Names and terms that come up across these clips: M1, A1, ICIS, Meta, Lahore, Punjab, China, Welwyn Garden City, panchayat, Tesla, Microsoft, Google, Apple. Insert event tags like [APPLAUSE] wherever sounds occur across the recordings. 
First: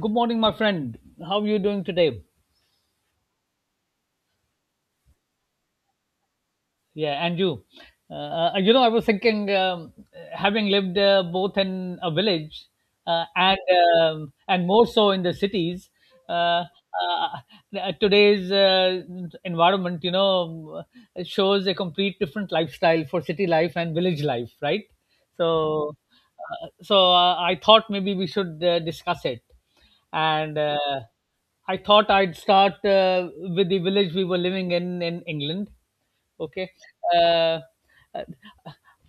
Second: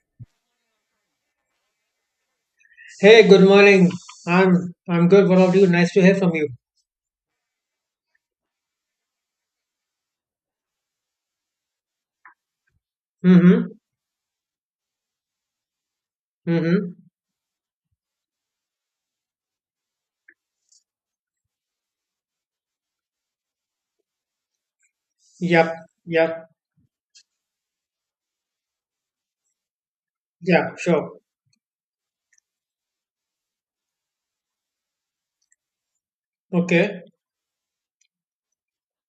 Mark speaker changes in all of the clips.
Speaker 1: Good morning, my friend. How are you doing today?
Speaker 2: Hey, good morning. I'm good. What about you? Nice to hear from you.
Speaker 1: Yeah, and you, uh, I was thinking, having lived both in a village uh, and
Speaker 2: Mm-hmm.
Speaker 1: and more so in the cities. uh,
Speaker 2: Mm-hmm.
Speaker 1: uh, Today's environment, shows a complete different lifestyle for city life and village life, right?
Speaker 2: Yep.
Speaker 1: So,
Speaker 2: Yep.
Speaker 1: so, I thought maybe we should discuss it. and.
Speaker 2: Yeah,
Speaker 1: Uh,
Speaker 2: sure.
Speaker 1: I thought I'd start with the village we were living in England. Okay.
Speaker 2: Okay.
Speaker 1: Uh, uh,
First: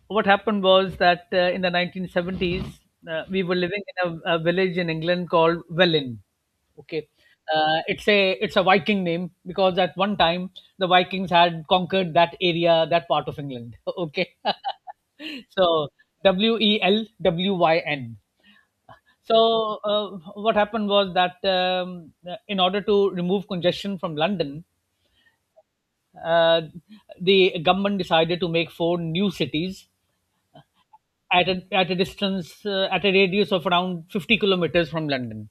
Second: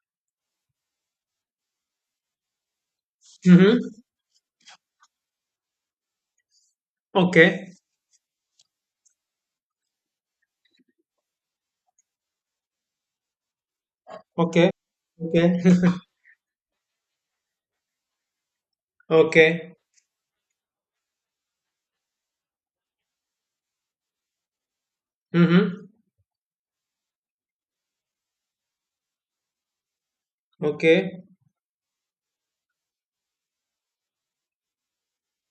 Speaker 1: what happened was that in the 1970s, we were living
Speaker 2: Mm-hmm.
Speaker 1: in a village in England called Welin. Okay.
Speaker 2: Okay.
Speaker 1: It's a Viking name, because at one time the Vikings had conquered that area, that part of England. [LAUGHS] Okay. [LAUGHS]
Speaker 2: Okay. Okay.
Speaker 1: So Welwyn.
Speaker 2: [LAUGHS] Okay.
Speaker 1: So what happened was that, in order to remove congestion from London,
Speaker 2: Mm-hmm.
Speaker 1: uh, the government decided to make four new cities
Speaker 2: Okay.
Speaker 1: at a distance, at a radius of around 50 kilometers from London.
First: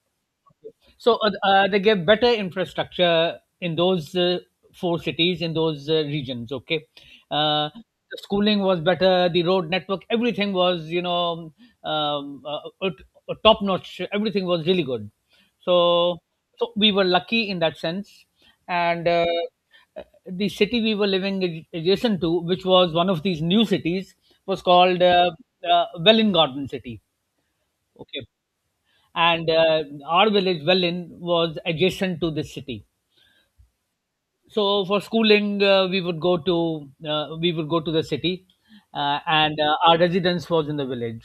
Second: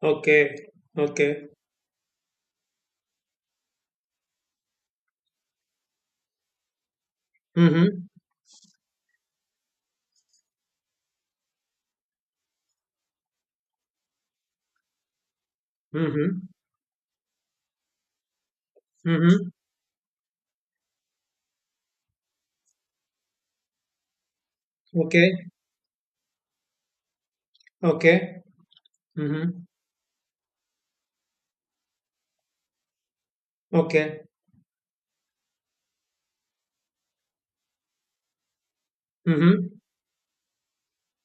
Speaker 2: Okay.
Speaker 1: So uh,
Speaker 2: Okay.
Speaker 1: uh, they gave better infrastructure in those four cities, in those regions. Okay, uh,
Speaker 2: Mm-hmm.
Speaker 1: the schooling was better, the road network, everything was um, uh, top notch. Everything was really good. So,
Speaker 2: Mm-hmm.
Speaker 1: we were lucky in that sense. And
Speaker 2: Mm-hmm.
Speaker 1: the city we were living adjacent to, which was one of these new cities, was called
Speaker 2: Okay.
Speaker 1: Welling Garden City. Okay,
Speaker 2: Okay.
Speaker 1: and
Speaker 2: Mm-hmm.
Speaker 1: our village Wellin was adjacent to this city.
Speaker 2: Okay.
Speaker 1: So for schooling, we would go to the city, uh, and
Speaker 2: Mm-hmm.
Speaker 1: uh, our residence was in the village.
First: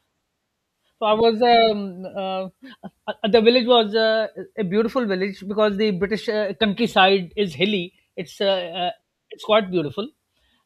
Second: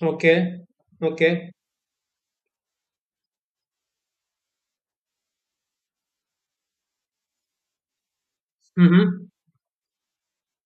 Speaker 2: Okay.
Speaker 1: So I was
Speaker 2: Okay.
Speaker 1: the village was a beautiful village, because the British countryside is hilly.
Speaker 2: Mm-hmm.
Speaker 1: It's quite beautiful,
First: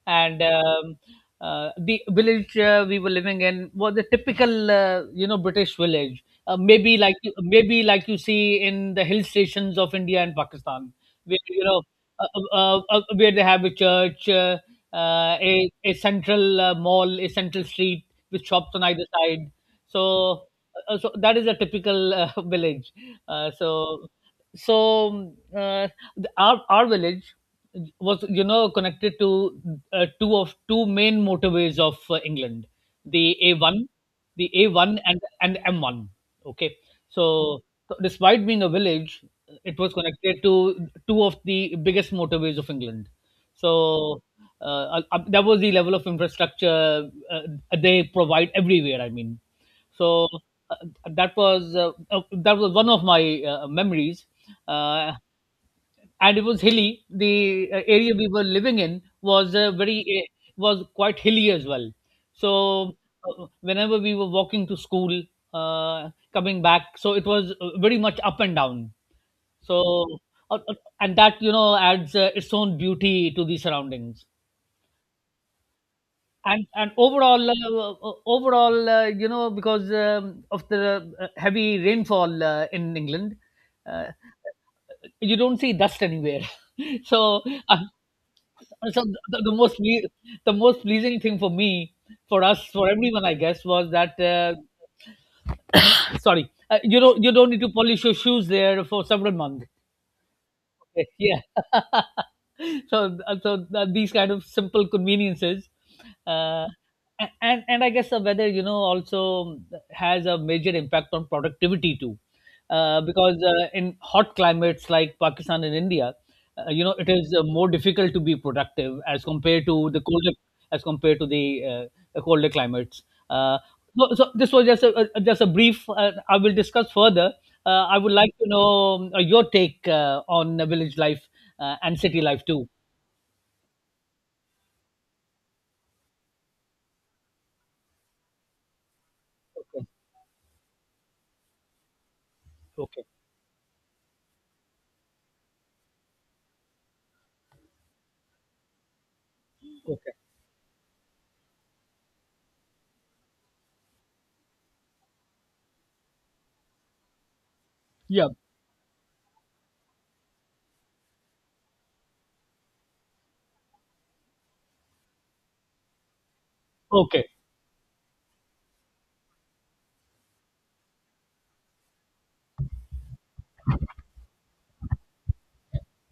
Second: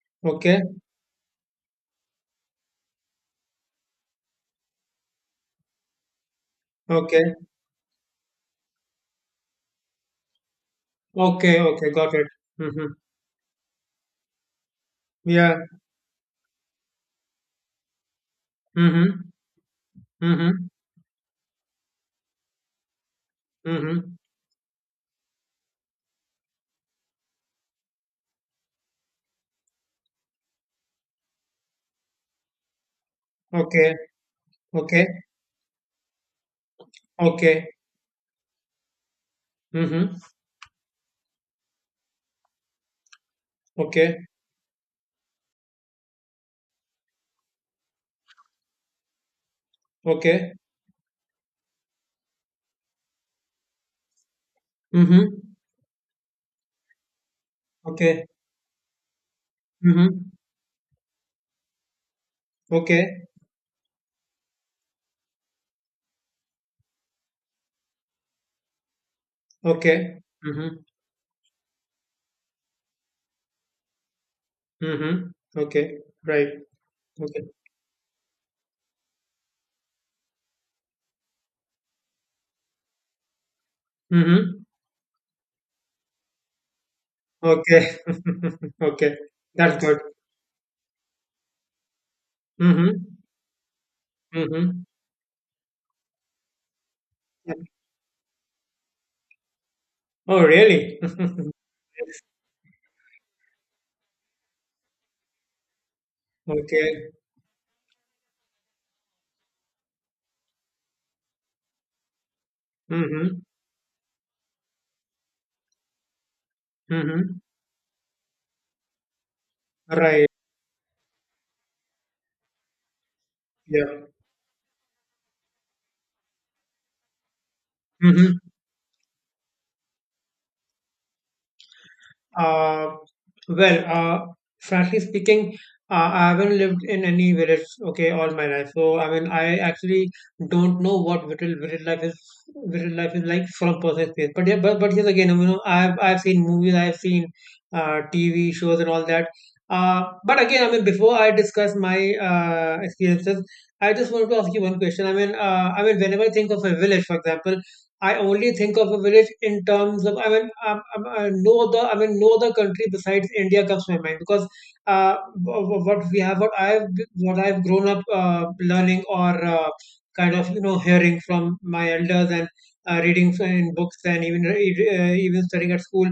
Speaker 1: and
Speaker 2: Okay.
Speaker 1: um, uh, the village we were living in was a typical, British village.
Speaker 2: Okay.
Speaker 1: Maybe like you see in the hill stations of India and Pakistan, where,
Speaker 2: Okay. Okay. Got it.
Speaker 1: uh,
Speaker 2: Mm-hmm.
Speaker 1: where they have a church,
Speaker 2: Yeah.
Speaker 1: a central, mall, a central street with shops on either
Speaker 2: Mm-hmm.
Speaker 1: side, so
Speaker 2: Mm-hmm.
Speaker 1: so that is a typical [LAUGHS] village. uh, so
Speaker 2: Mm-hmm.
Speaker 1: so uh, the- our our village was, connected to, two of two main motorways of England, the A1,
Speaker 2: Okay,
Speaker 1: the A1
Speaker 2: okay,
Speaker 1: and M1. Okay, so,
Speaker 2: okay.
Speaker 1: despite being a village, it was
Speaker 2: Mm-hmm.
Speaker 1: connected to two of the biggest motorways of England.
Speaker 2: Okay,
Speaker 1: So that was the level of infrastructure they provide everywhere, I mean. so
Speaker 2: okay.
Speaker 1: uh, that was, one of my memories. uh,
Speaker 2: Mm-hmm.
Speaker 1: and it was hilly. The area
Speaker 2: Okay.
Speaker 1: we were living in was,
Speaker 2: Mm-hmm.
Speaker 1: was quite hilly as well. so
Speaker 2: Okay.
Speaker 1: uh, whenever we were walking to school, coming back, so it was very much up and down. so
Speaker 2: Okay.
Speaker 1: uh, uh,
Speaker 2: Mm-hmm.
Speaker 1: and that, adds its own beauty to the surroundings.
Speaker 2: Mm-hmm. Okay. Right.
Speaker 1: And overall
Speaker 2: Okay.
Speaker 1: overall because, of the heavy rainfall in England, uh,
Speaker 2: Mm-hmm.
Speaker 1: you don't see dust anywhere. [LAUGHS] so uh,
Speaker 2: Okay. [LAUGHS]
Speaker 1: so
Speaker 2: Okay.
Speaker 1: the, the most
Speaker 2: That's good.
Speaker 1: ple- the most pleasing thing for me, for us, for
Speaker 2: Mm-hmm.
Speaker 1: everyone, I guess, was that,
Speaker 2: Mm-hmm.
Speaker 1: sorry, you don't, need to polish your shoes there for several months.
Speaker 2: Oh, really?
Speaker 1: Okay,
Speaker 2: [LAUGHS]
Speaker 1: yeah. [LAUGHS] So these kind of simple conveniences, uh,
Speaker 2: Okay.
Speaker 1: and I guess the weather, also has a major impact on productivity too. Because,
Speaker 2: Mm-hmm.
Speaker 1: in hot climates like Pakistan and India, you know, it is
Speaker 2: Mm-hmm.
Speaker 1: more difficult to be productive as compared to the
Speaker 2: Right.
Speaker 1: colder, as compared to the colder climates. Uh,
Speaker 2: Yeah.
Speaker 1: so, this was just a just a brief. I will discuss further. I would like
Speaker 2: Mm-hmm.
Speaker 1: to know, your take on village life and city life too.
Speaker 2: Uh, well, frankly speaking, I haven't lived in any village, okay, all my life. So I mean, I actually don't know what village life is. Village
Speaker 1: Okay, okay,
Speaker 2: life is like from personal space. But yeah, but yes, again, you know, I've seen movies, I've seen TV shows and all that.
Speaker 1: okay.
Speaker 2: But again, I mean, before I discuss my experiences, I just wanted to ask you one question. I mean, whenever I think of a village, for example. I
Speaker 1: Yeah.
Speaker 2: only think of a village in terms of I mean no other I mean no other country besides India comes to my mind because uh, what we have
Speaker 1: Okay.
Speaker 2: what I've grown up learning or kind of you know hearing from my elders and reading in books and even even studying at school,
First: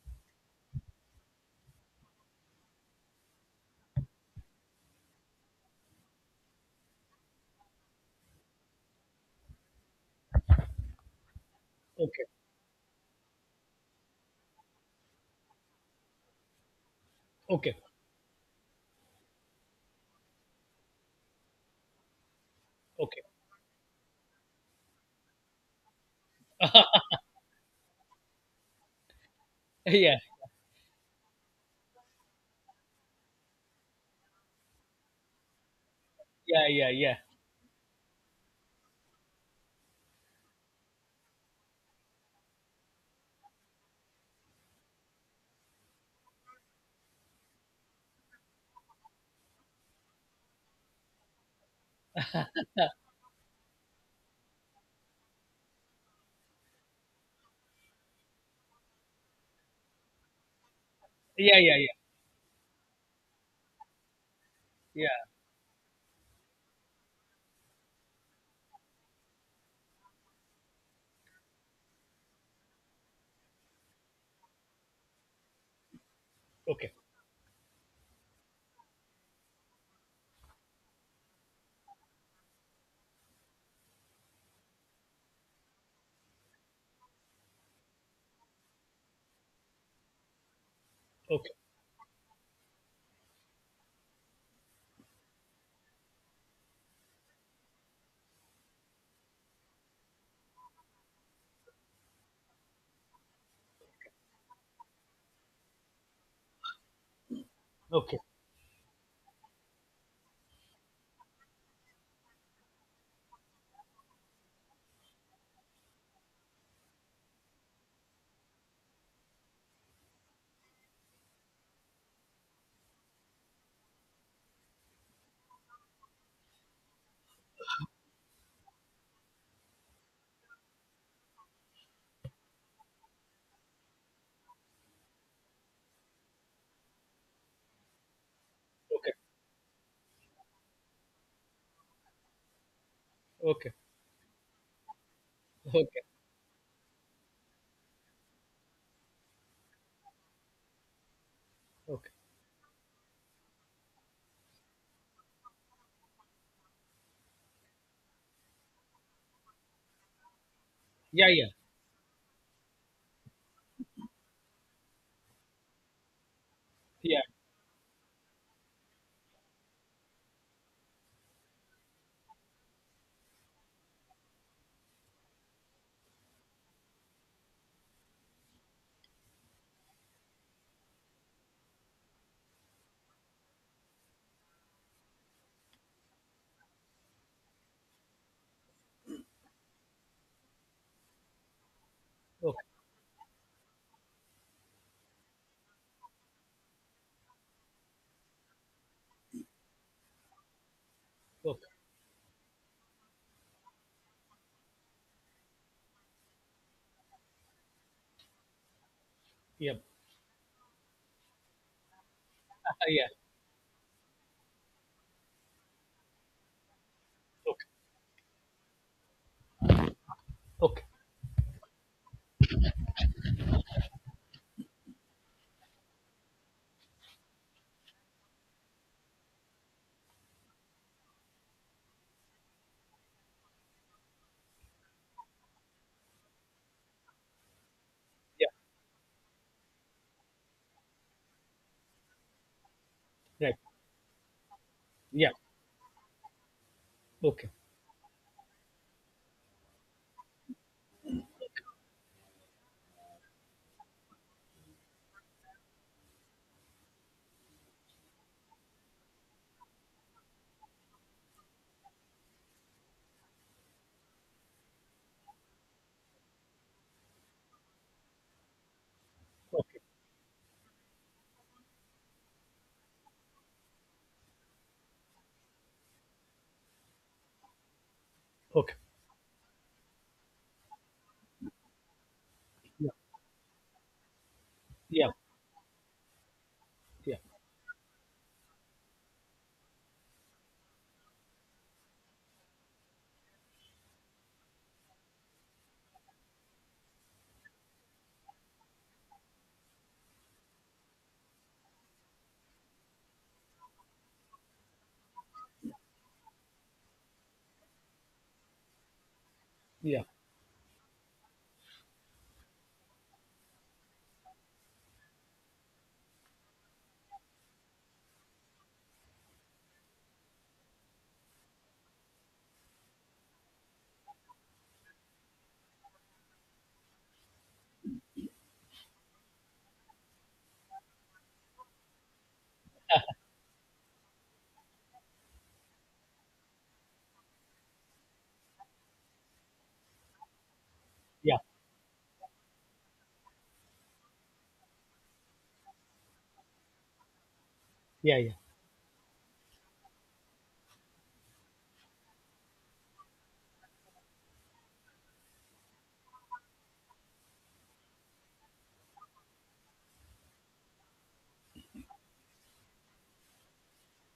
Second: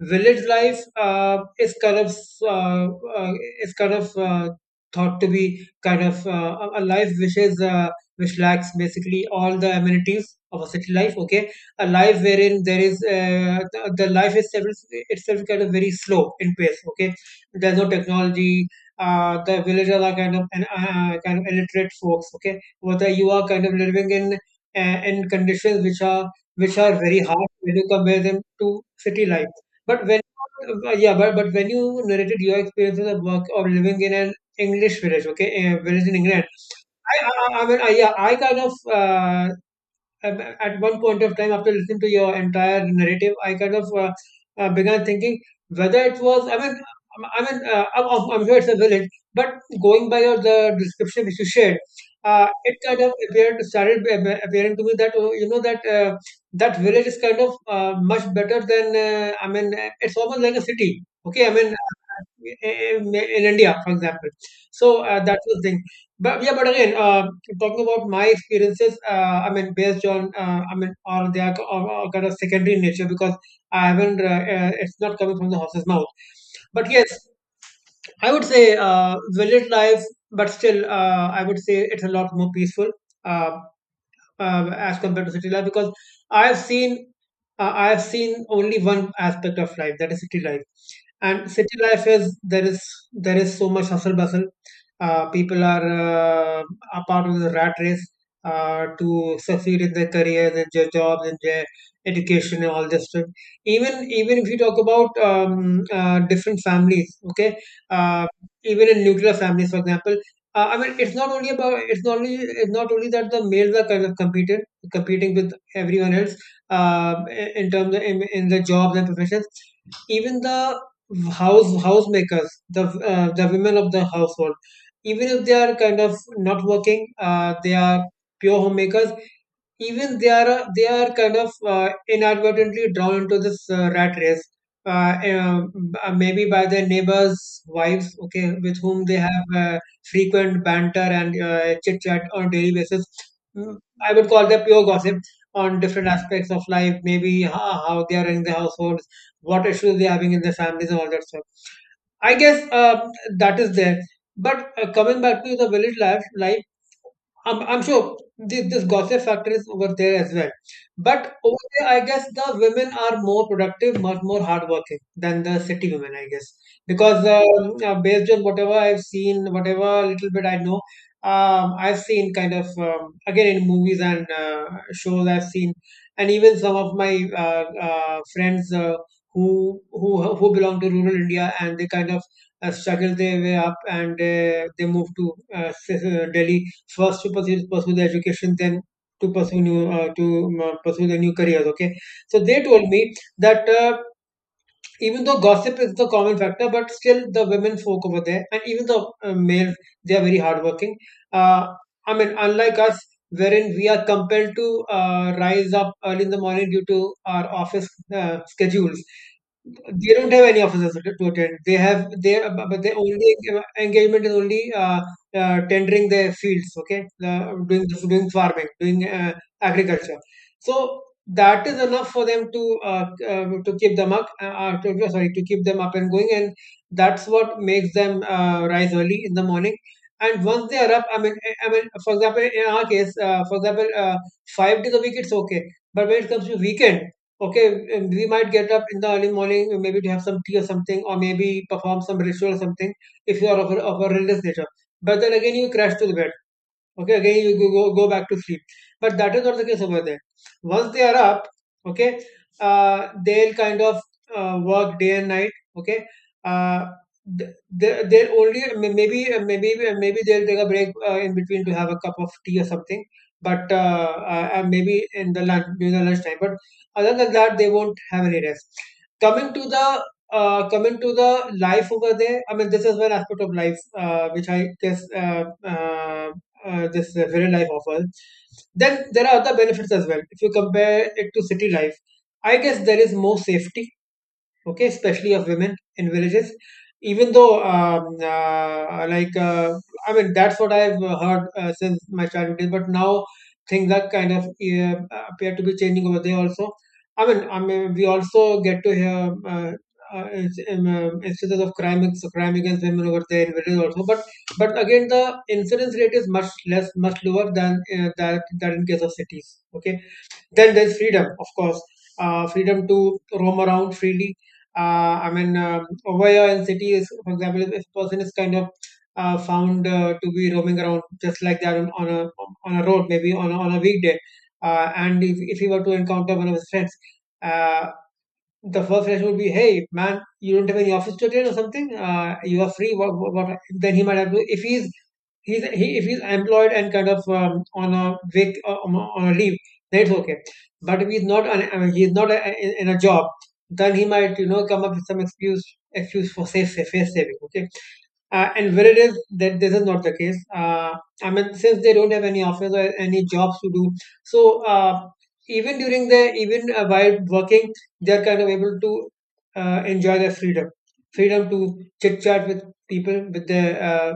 Speaker 2: village life uh, uh, is kind of thought to be kind of a life which is which lacks basically all the amenities of a city life. Okay, a life
Speaker 1: Okay.
Speaker 2: wherein there is the life itself is itself kind of very slow in pace. Okay,
Speaker 1: Okay.
Speaker 2: there's no technology. The villagers are kind of illiterate folks. Okay, whether
Speaker 1: Okay.
Speaker 2: you are kind of living in conditions which are very harsh when you compare them to city life. But
Speaker 1: [LAUGHS] Yeah,
Speaker 2: when yeah, but when you narrated your experiences of work of living in an English village, okay, a village in England,
Speaker 1: yeah, yeah, yeah,
Speaker 2: yeah, I kind of, at at one point of time, after listening to your entire narrative, I kind of began thinking whether it was, I mean, I'm sure it's a village, but going by your the description which you shared, it kind of appeared started appearing to me that oh, you know that that village is kind of much better than I mean, it's almost like a city. Okay, I
Speaker 1: yeah,
Speaker 2: mean,
Speaker 1: yeah, yeah,
Speaker 2: in India, for example. So
Speaker 1: yeah.
Speaker 2: that was the, but yeah, but again, talking about my experiences, I mean, based on, I mean, or they are or kind of secondary in nature because I haven't, it's not coming from the horse's mouth. But
Speaker 1: Okay.
Speaker 2: yes, I would say village life, but still, I would say it's a lot more peaceful. Um as compared to city life because I have seen I have seen only one aspect of life, that is city life, and
Speaker 1: Okay.
Speaker 2: city life is there is so much hustle bustle. People are uh, a part of the rat race to succeed in their careers and their jobs and their education and all this stuff. Even if you talk about different families, okay,
Speaker 1: Okay.
Speaker 2: uh, even in nuclear families, for example, I mean, it's not only about it's not only that the males are kind of competed competing with everyone else in terms of, in the jobs and professions. Even the housemakers, the women of the household, even if they are kind of not working, they are pure homemakers, even they are kind of inadvertently drawn into this rat race, maybe by their neighbors' wives, okay, with whom
Speaker 1: Okay.
Speaker 2: they have frequent banter and chit chat on a daily basis.
Speaker 1: Okay.
Speaker 2: Mm, I would call that pure gossip on
Speaker 1: Okay.
Speaker 2: different aspects of life, maybe how they are running the households, what issues they're having in their families and all that stuff.
Speaker 1: Okay.
Speaker 2: I guess that is there. But coming back to the village life, I'm sure this gossip factor is over there as well.
Speaker 1: Yeah,
Speaker 2: But
Speaker 1: yeah,
Speaker 2: over there, I guess the women are more productive, much more hardworking than the city women, I guess.
Speaker 1: yeah.
Speaker 2: Because based on whatever I've seen, whatever little bit I know, I've seen kind of, again, in movies and shows I've seen, and even some of my friends who belong to rural India, and they kind of struggle their way up and they move to [LAUGHS] Delhi first to pursue the education, then to pursue new to pursue the new careers, okay, so
Speaker 1: Okay.
Speaker 2: they told me that even though gossip is the common factor, but still the women folk over there and even the males, they are very hardworking. uh,
Speaker 1: Okay.
Speaker 2: I mean, unlike us, wherein we are compelled to rise up early in the morning due to our office schedules,
Speaker 1: Yeah.
Speaker 2: they don't have any officers to attend. They have but
Speaker 1: [LAUGHS]
Speaker 2: their
Speaker 1: Yeah.
Speaker 2: only engagement is only tendering their fields. Okay, uh,
Speaker 1: Okay.
Speaker 2: doing doing farming, doing agriculture.
Speaker 1: Okay.
Speaker 2: So that is enough for them to uh, to, keep them up. Sorry, to keep them up and going, and that's what makes them rise early in the morning. And once they are up, I mean, for example, in our case, for example, 5 days a week it's okay, but when it comes to weekend, okay, and we
Speaker 1: Yeah.
Speaker 2: might get up in the early morning, maybe to have some tea or something, or maybe perform some ritual or something if you
Speaker 1: Right.
Speaker 2: are of of a religious nature. But
Speaker 1: Yeah.
Speaker 2: then again, you crash to the bed, okay, again
Speaker 1: Okay.
Speaker 2: you go back to sleep, but that is not the case over there. Once they are up, okay, they'll kind of work day and night, okay, uh, th- they'll only maybe maybe maybe they'll take a break in between to have a cup of tea or something, but maybe in the lunch during the lunch time, but other than that they won't have any rest. Coming to
Speaker 1: Okay.
Speaker 2: the uh, coming to the life over there, I mean, this is one aspect of life which I guess uh, this very life offers.
Speaker 1: Okay.
Speaker 2: Then there are other benefits as well. If you compare it to city life, I guess
Speaker 1: Yeah,
Speaker 2: there is more safety, okay,
Speaker 1: yeah,
Speaker 2: especially of women in villages, even though uh, like uh, I mean, that's what I've heard since my childhood days, but now things are kind of appear to be changing over there also. I mean, we also get to hear instances of crime against women over there in villages also, but again the incidence rate is much less much lower than that in case of cities, okay,
Speaker 1: yeah,
Speaker 2: then there's freedom, of course, freedom to roam around freely. I mean, over here in cities, for example, if a person is kind of found to be roaming around just like that on a road, maybe on on a weekday, and if he were to encounter one of his friends, uh, the first reaction would be, "Hey, man, you don't have any office to attend or something. You are free. What?" Then he might have to, if if he's employed and kind of on a on a leave, then it's okay. But if he's
Speaker 1: yeah, yeah,
Speaker 2: not on, I mean, he's not a, in a job, then he might you know come up with some excuse for safe face saving. Okay,
Speaker 1: yeah, yeah.
Speaker 2: and where it is that this is not the case. I mean, since they don't have any office or any jobs to do, so even during the even while working, they're kind of able to enjoy their freedom, freedom to chit chat with people, with their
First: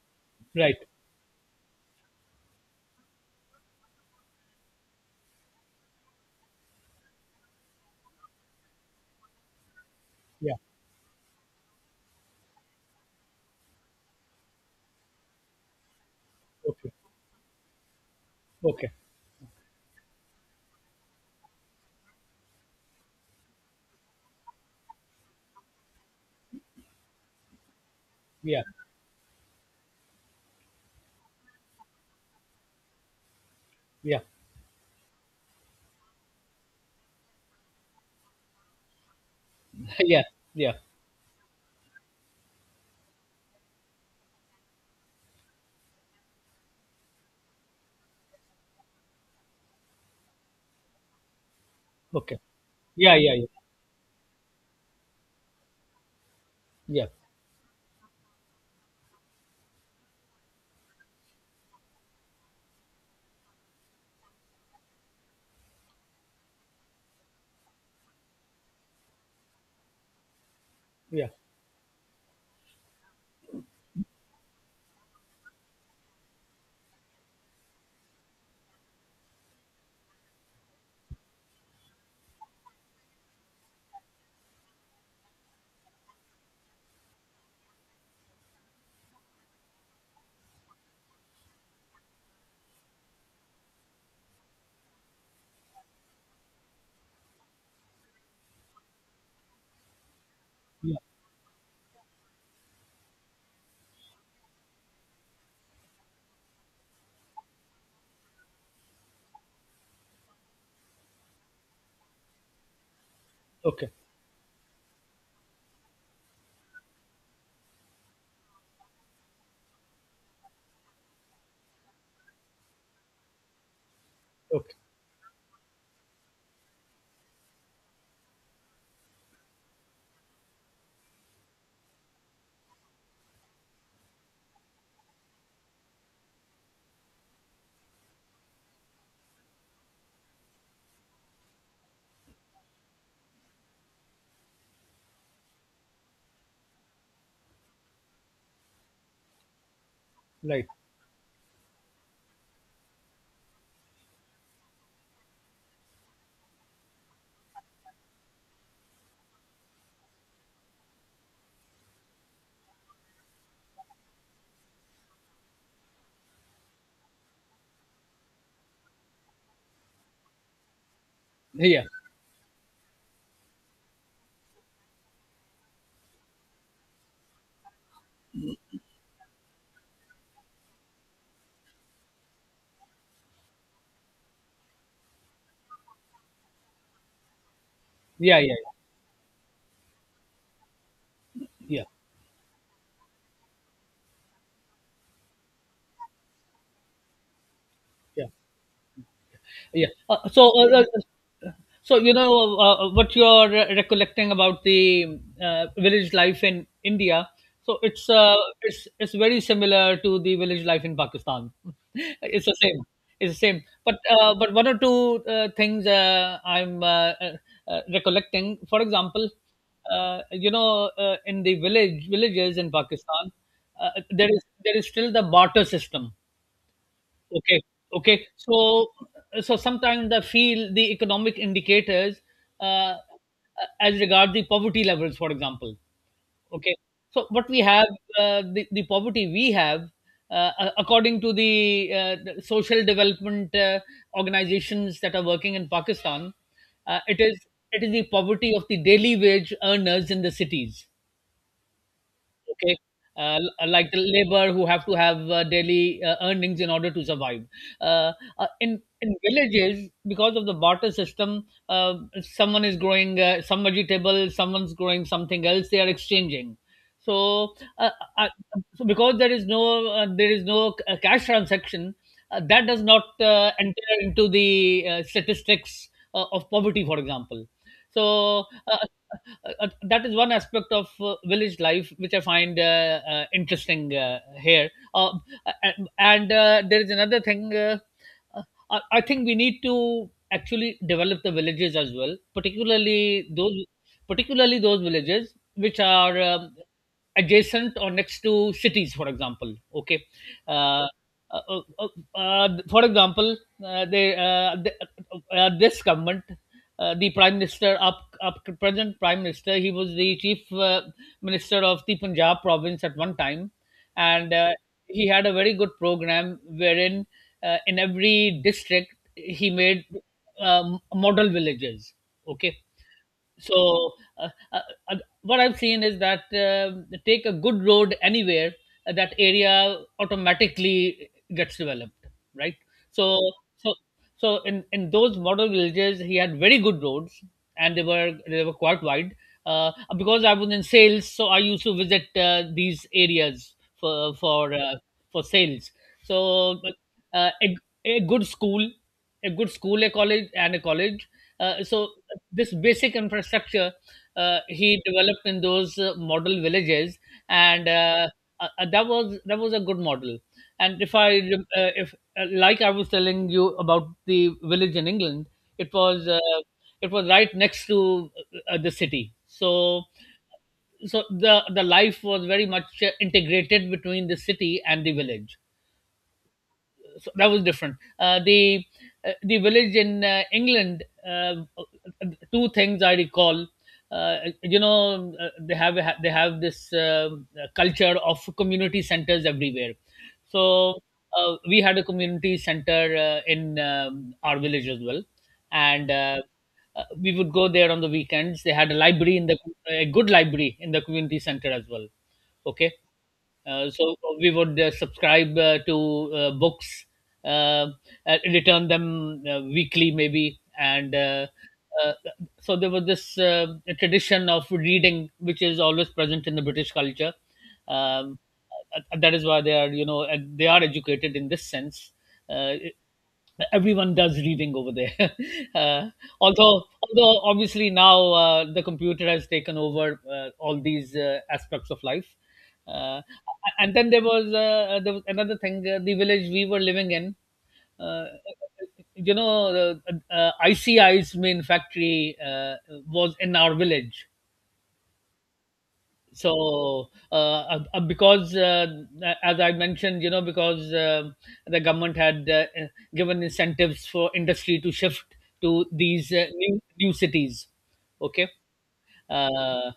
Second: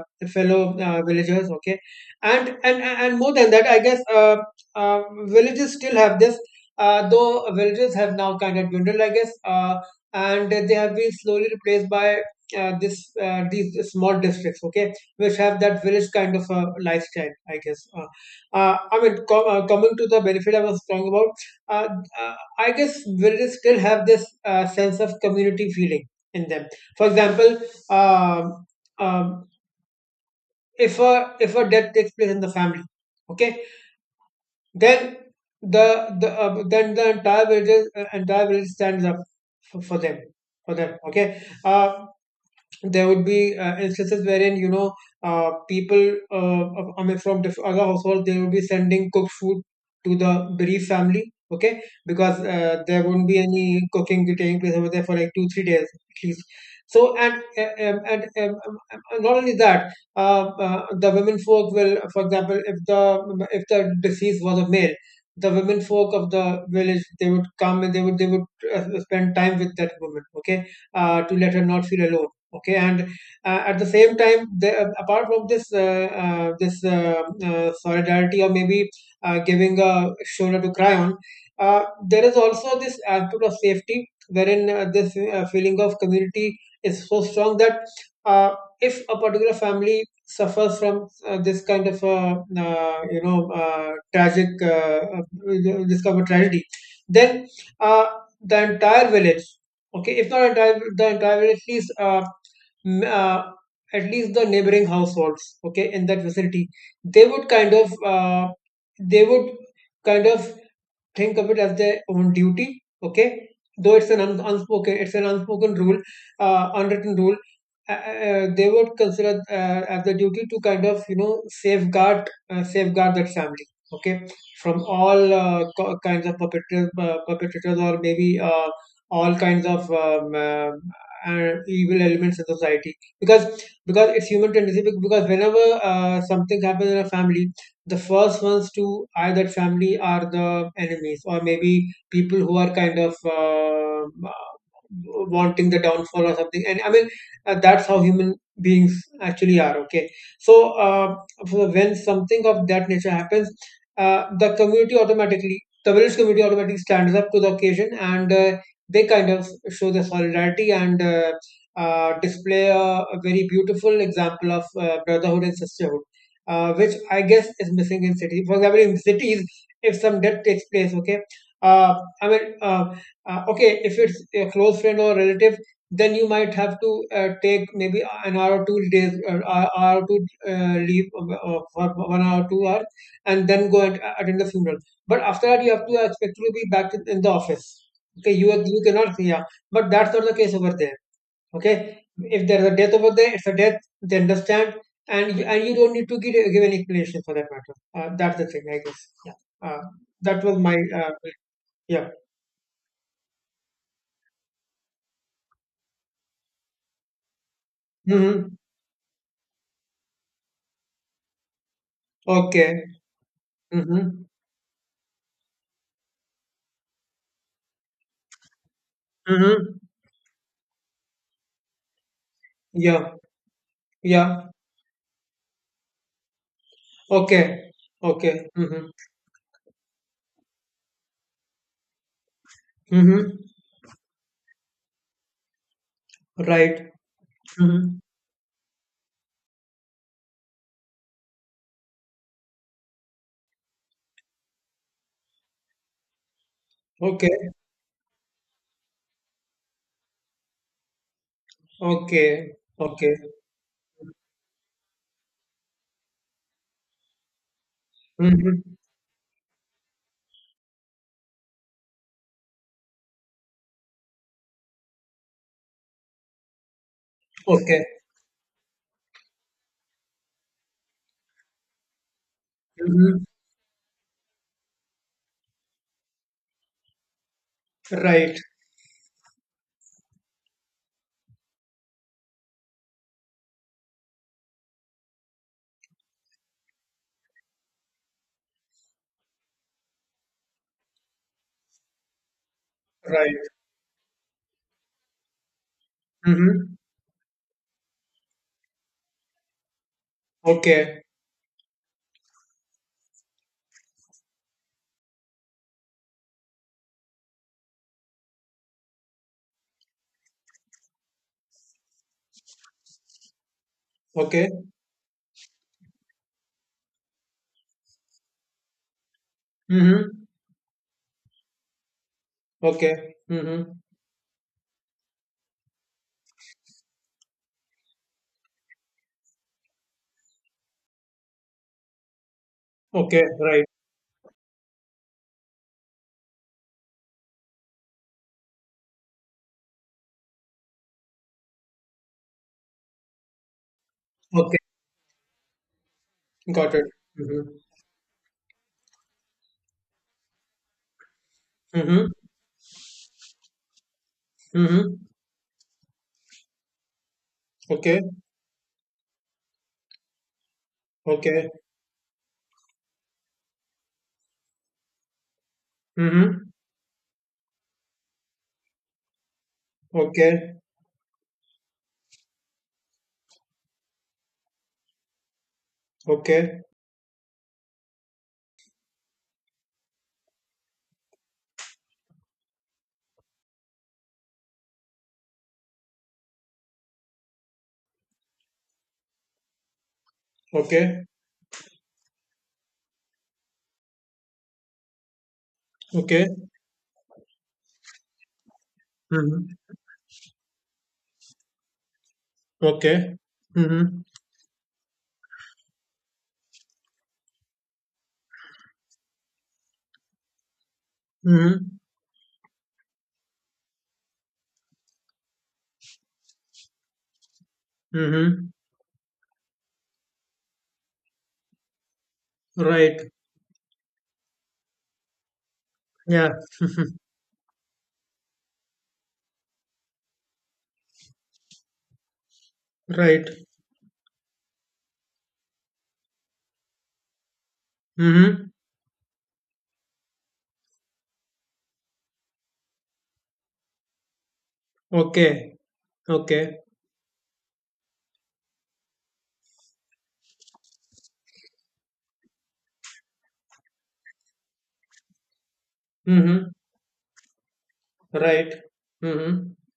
Speaker 1: Right.
Speaker 2: fellow villagers. Okay, and and more than that, I guess villages still have this. Though villages have now kind of dwindled, I guess, and
Speaker 1: Yeah.
Speaker 2: they have been slowly replaced by this these small districts, okay, which have that village kind of a
Speaker 1: Okay.
Speaker 2: lifestyle, I guess.
Speaker 1: Okay.
Speaker 2: I mean, coming to the benefit I was talking about, uh, I guess villages still have this sense of community feeling in them. For example,
Speaker 1: Yeah.
Speaker 2: um, um, if a death takes place in the family, okay,
Speaker 1: Yeah.
Speaker 2: then then the entire village entire village stands up for
Speaker 1: [LAUGHS]
Speaker 2: them
Speaker 1: Yeah. Yeah.
Speaker 2: for them. Okay, there would be instances wherein people I mean, from other households, they would be sending cooked food to the bereaved family, okay,
Speaker 1: Okay.
Speaker 2: because there
Speaker 1: Yeah,
Speaker 2: won't
Speaker 1: yeah,
Speaker 2: be
Speaker 1: yeah,
Speaker 2: any cooking taking place over there for like 2-3 days at least.
Speaker 1: yeah,
Speaker 2: So and Not only that, the women folk will, for example, if the deceased was a male, the women folk of the village, they would come and they would spend time with that woman, okay,
Speaker 1: yeah,
Speaker 2: to let her not feel alone, okay. And at the same time, apart from this solidarity, or maybe giving a shoulder to cry on, there is also this aspect of safety, wherein this feeling of community is so strong that, uh, if a particular family suffers from this kind of you know tragic this kind of tragedy, then uh, the entire village, okay, if not entire,
Speaker 1: yeah.
Speaker 2: the entire village, at least m- uh, at least the neighboring households, okay, in that vicinity, they would they would kind of think of it as their own duty, okay.
Speaker 1: Okay.
Speaker 2: Though it's an unspoken, it's an unspoken rule, unwritten rule, uh, they would consider as the duty to kind of, you know, safeguard safeguard that family, okay,
Speaker 1: Okay.
Speaker 2: from all kinds of perpetrators, perpetrators, or maybe all kinds of evil elements in society. Because it's human tendency, because whenever something happens in a family, the first ones to either family are the enemies, or maybe people who are kind of wanting the downfall or something. And I mean, that's how human beings actually are, okay. So
Speaker 1: Right.
Speaker 2: uh, so when something of that nature happens, the community automatically, the village community automatically stands up to the occasion, and they kind of show their solidarity, and display a very beautiful example of brotherhood and sisterhood, which I guess is missing in city. For example, in cities, if some death takes place, okay,
Speaker 1: Yeah,
Speaker 2: uh, I mean, uh, okay, if it's a close friend or relative, then you might have to take maybe an hour or 2 days, hour hour or two leave for 1 hour, 2 hours, and then go and attend the funeral. But after that, you have to expect to be back in the office. Okay,
Speaker 1: yeah, yeah,
Speaker 2: you are,
Speaker 1: yeah,
Speaker 2: you cannot, yeah, but that's not the case over there. Okay,
Speaker 1: yeah,
Speaker 2: if there's a death over there, it's a death, they understand. And and you don't need to give an explanation for that matter.
Speaker 1: yeah,
Speaker 2: That's the thing, I guess. Yeah. uh,
Speaker 1: yeah.
Speaker 2: that
Speaker 1: So,
Speaker 2: was my
Speaker 1: uh, so
Speaker 2: yeah.
Speaker 1: you know what you're, recollecting about the village life in India. So it's,
Speaker 2: Mm-hmm.
Speaker 1: it's very similar to the village life in Pakistan. [LAUGHS] It's the same.
Speaker 2: Okay.
Speaker 1: It's the same. But,
Speaker 2: Mm-hmm.
Speaker 1: one or two things, I'm, recollecting. For example,
Speaker 2: Mm-hmm.
Speaker 1: you know, in the villages in
Speaker 2: Yeah.
Speaker 1: Pakistan, there is
Speaker 2: Yeah.
Speaker 1: still the barter system. Okay,
Speaker 2: Okay.
Speaker 1: okay.
Speaker 2: Okay. Mm-hmm.
Speaker 1: So, sometimes I feel the economic indicators, uh,
Speaker 2: Mm-hmm.
Speaker 1: as regard the poverty levels, for example. Okay,
Speaker 2: Right.
Speaker 1: so what we have,
Speaker 2: Mm-hmm.
Speaker 1: the poverty we have, according to, the social development organizations that are working in Pakistan, it is,
Speaker 2: Okay.
Speaker 1: the poverty of the daily wage earners in the cities.
Speaker 2: Okay.
Speaker 1: Okay,
Speaker 2: Okay.
Speaker 1: like the labor who have to have daily earnings in order to survive. uh,
Speaker 2: Mm-hmm.
Speaker 1: in villages, because of the barter system, someone is growing some vegetable, someone's growing something else, they are exchanging. So,
Speaker 2: Okay.
Speaker 1: uh, so because there is no, cash transaction, that does not
Speaker 2: Mm-hmm.
Speaker 1: enter into the statistics of poverty, for example.
Speaker 2: Right.
Speaker 1: So that is one aspect of village life which I find, interesting here. And there is another thing. Uh, I think we need to actually develop the villages as well, particularly
Speaker 2: Right.
Speaker 1: those, villages which are,
Speaker 2: Mm-hmm.
Speaker 1: adjacent or next to cities, for example. Okay, uh,
Speaker 2: Okay.
Speaker 1: uh, uh, for example, uh, they, uh, the- this government, the prime minister, up to present prime minister, he was the chief, minister of the Punjab province at one time, and
Speaker 2: Okay.
Speaker 1: he had a very good program wherein, in every district, he made,
Speaker 2: Mm-hmm.
Speaker 1: model villages. Okay,
Speaker 2: Okay. Mm-hmm.
Speaker 1: so, uh, uh, uh, what I've seen is that, take a good road anywhere, that area automatically gets developed, right? so
Speaker 2: Okay. Right.
Speaker 1: so so in those model villages he had very good roads, and they were, quite wide. uh, because I was in sales, so I used to visit these areas for for
Speaker 2: Okay,
Speaker 1: uh, for sales. So,
Speaker 2: got it.
Speaker 1: uh,
Speaker 2: Mm-hmm.
Speaker 1: a, a good school, a college, so
Speaker 2: Mm-hmm.
Speaker 1: this basic infrastructure, he
Speaker 2: Mm-hmm.
Speaker 1: developed in those model villages. And,
Speaker 2: Okay.
Speaker 1: that was a good model. And if i
Speaker 2: Okay.
Speaker 1: rem- uh, if uh, like I was telling you about the village in England, it was,
Speaker 2: Mm-hmm.
Speaker 1: it was right next to, the city. so
Speaker 2: Okay.
Speaker 1: so the the life was very much integrated between the city and the village.
Speaker 2: Okay.
Speaker 1: So that was different. The village in England, uh, two things I recall. Uh, you know, they have, this, culture of community centers everywhere. So,
Speaker 2: Okay.
Speaker 1: we had a community center in, our village as well, and,
Speaker 2: Okay.
Speaker 1: we would go there on the weekends. They had a library in the
Speaker 2: Mm-hmm.
Speaker 1: a good library in the community center as well. Okay,
Speaker 2: Okay.
Speaker 1: so
Speaker 2: Mm-hmm.
Speaker 1: we would subscribe to books, uh, return them weekly maybe, and,
Speaker 2: Mm-hmm.
Speaker 1: uh, so there was this tradition of reading which is always present in the British culture. Um,
Speaker 2: Mm-hmm.
Speaker 1: that is why they are, you know, they are educated in this sense. Uh,
Speaker 2: Right.
Speaker 1: Everyone does reading over there. [LAUGHS] uh,
Speaker 2: Yeah. [LAUGHS]
Speaker 1: although,
Speaker 2: Mm-hmm.
Speaker 1: although obviously now, the computer has taken over all these aspects of life. uh,
Speaker 2: Right.
Speaker 1: and then there was, there was another thing. The village we were living in, uh,
Speaker 2: Mm-hmm.
Speaker 1: you know, icis main factory was in our village.
Speaker 2: Okay. Okay.
Speaker 1: So, because, as I mentioned, you know, because the government had, given incentives for industry to shift to these
Speaker 2: Mm-hmm.
Speaker 1: new cities, okay.
Speaker 2: Right. Mm-hmm.
Speaker 1: uh,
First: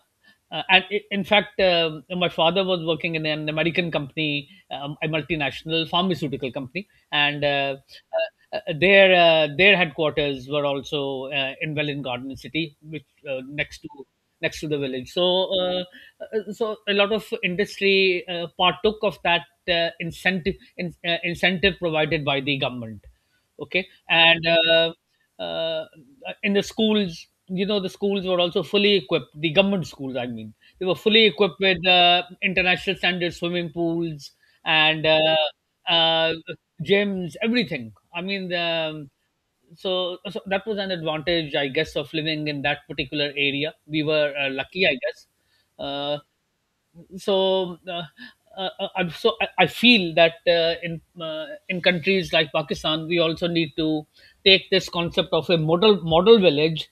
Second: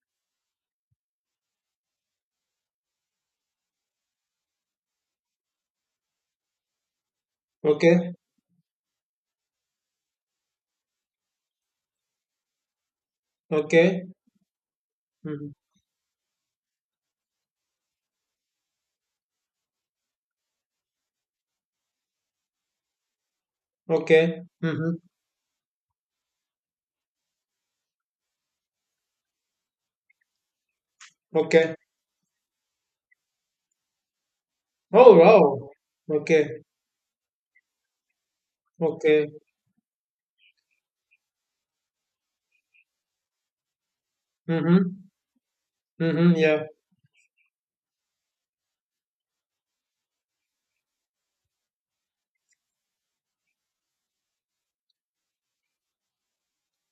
Speaker 1: uh, and i in fact, my father was working in an American company, a multinational pharmaceutical company, and,
Speaker 2: Okay.
Speaker 1: their headquarters were also in Welland Garden City, which, next to,
Speaker 2: Okay.
Speaker 1: the village. So,
Speaker 2: Mm-hmm.
Speaker 1: so a lot of industry partook of that incentive in, incentive provided by the government. Okay,
Speaker 2: Okay.
Speaker 1: and,
Speaker 2: Mm-hmm.
Speaker 1: uh, in the schools, you know, the schools were also fully equipped. The government schools, I mean, they were fully equipped
Speaker 2: Okay.
Speaker 1: with international standard swimming pools and.
Speaker 2: Oh wow.
Speaker 1: Uh,
Speaker 2: Okay.
Speaker 1: gyms, everything. I mean, the, um,
Speaker 2: Okay.
Speaker 1: so, so that was an advantage, I guess, of living in that particular area. We were lucky, I
Speaker 2: Mm-hmm.
Speaker 1: guess. Uh,
Speaker 2: Mm-hmm. Yeah.
Speaker 1: so uh, uh, I feel that in countries like Pakistan, we also need to take this concept of a model village,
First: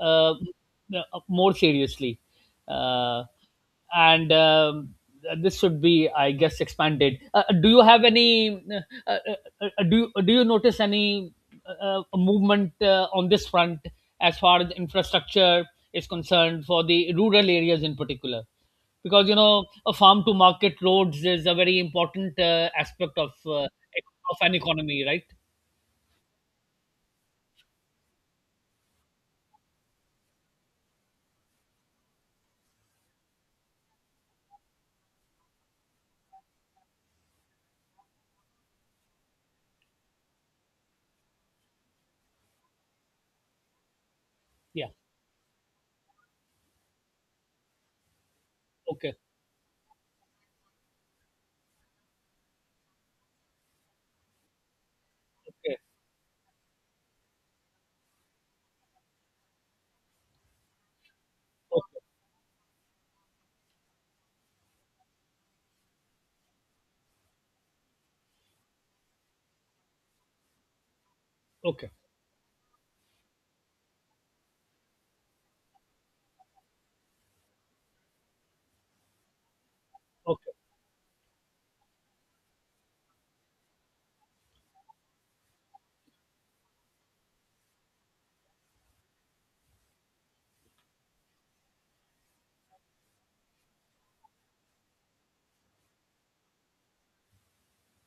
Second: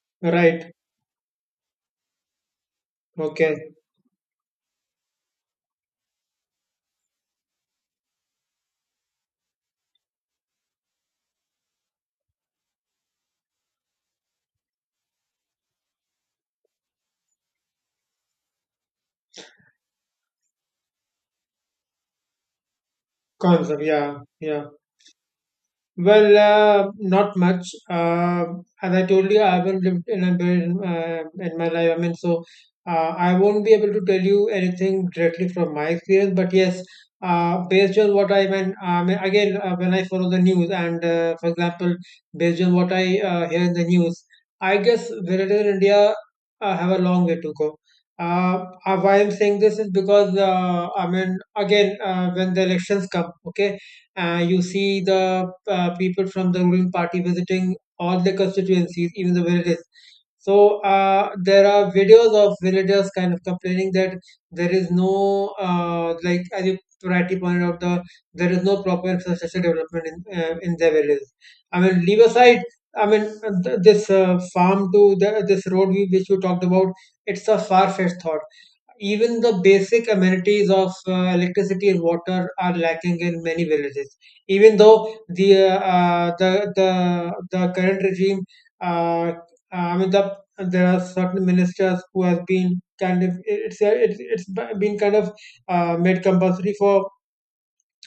Speaker 1: uh,
Speaker 2: Right.
Speaker 1: uh, more seriously, uh,
Speaker 2: Okay.
Speaker 1: and this should be, I guess, expanded. Do you have any? Uh, uh, do you notice any movement on this front as far as infrastructure is concerned for the rural areas in particular? Because you know, a farm to market roads is a very important aspect of
Speaker 2: Concept, yeah,
Speaker 1: of an
Speaker 2: yeah.
Speaker 1: economy, right?
Speaker 2: Well, not much. As I told you, I haven't lived in a bit in my life. I mean, so I won't be able to tell you anything directly from my experience. But yes, based on what I mean again, when I follow the news, and for example, based on what I hear in the news, I
Speaker 1: Yeah.
Speaker 2: guess villagers in India have a long way to go.
Speaker 1: Okay.
Speaker 2: Why I'm saying this is because I mean, again, when the elections come, okay. You see the
Speaker 1: Okay.
Speaker 2: people from the ruling party visiting all the constituencies, even the villages. So there are
Speaker 1: Okay.
Speaker 2: videos of villagers kind of complaining that there is no like, as you rightly pointed out, there is no proper infrastructure development in their villages. I
Speaker 1: Okay.
Speaker 2: mean, leave aside. I mean, this farm to this road which you talked about, it's a far-fetched thought. Even the basic
Speaker 1: Okay.
Speaker 2: amenities of electricity and water are lacking in many villages. Even though the current regime, uh, uh, I mean, there are certain ministers who have been kind of, it's it's been kind of made compulsory for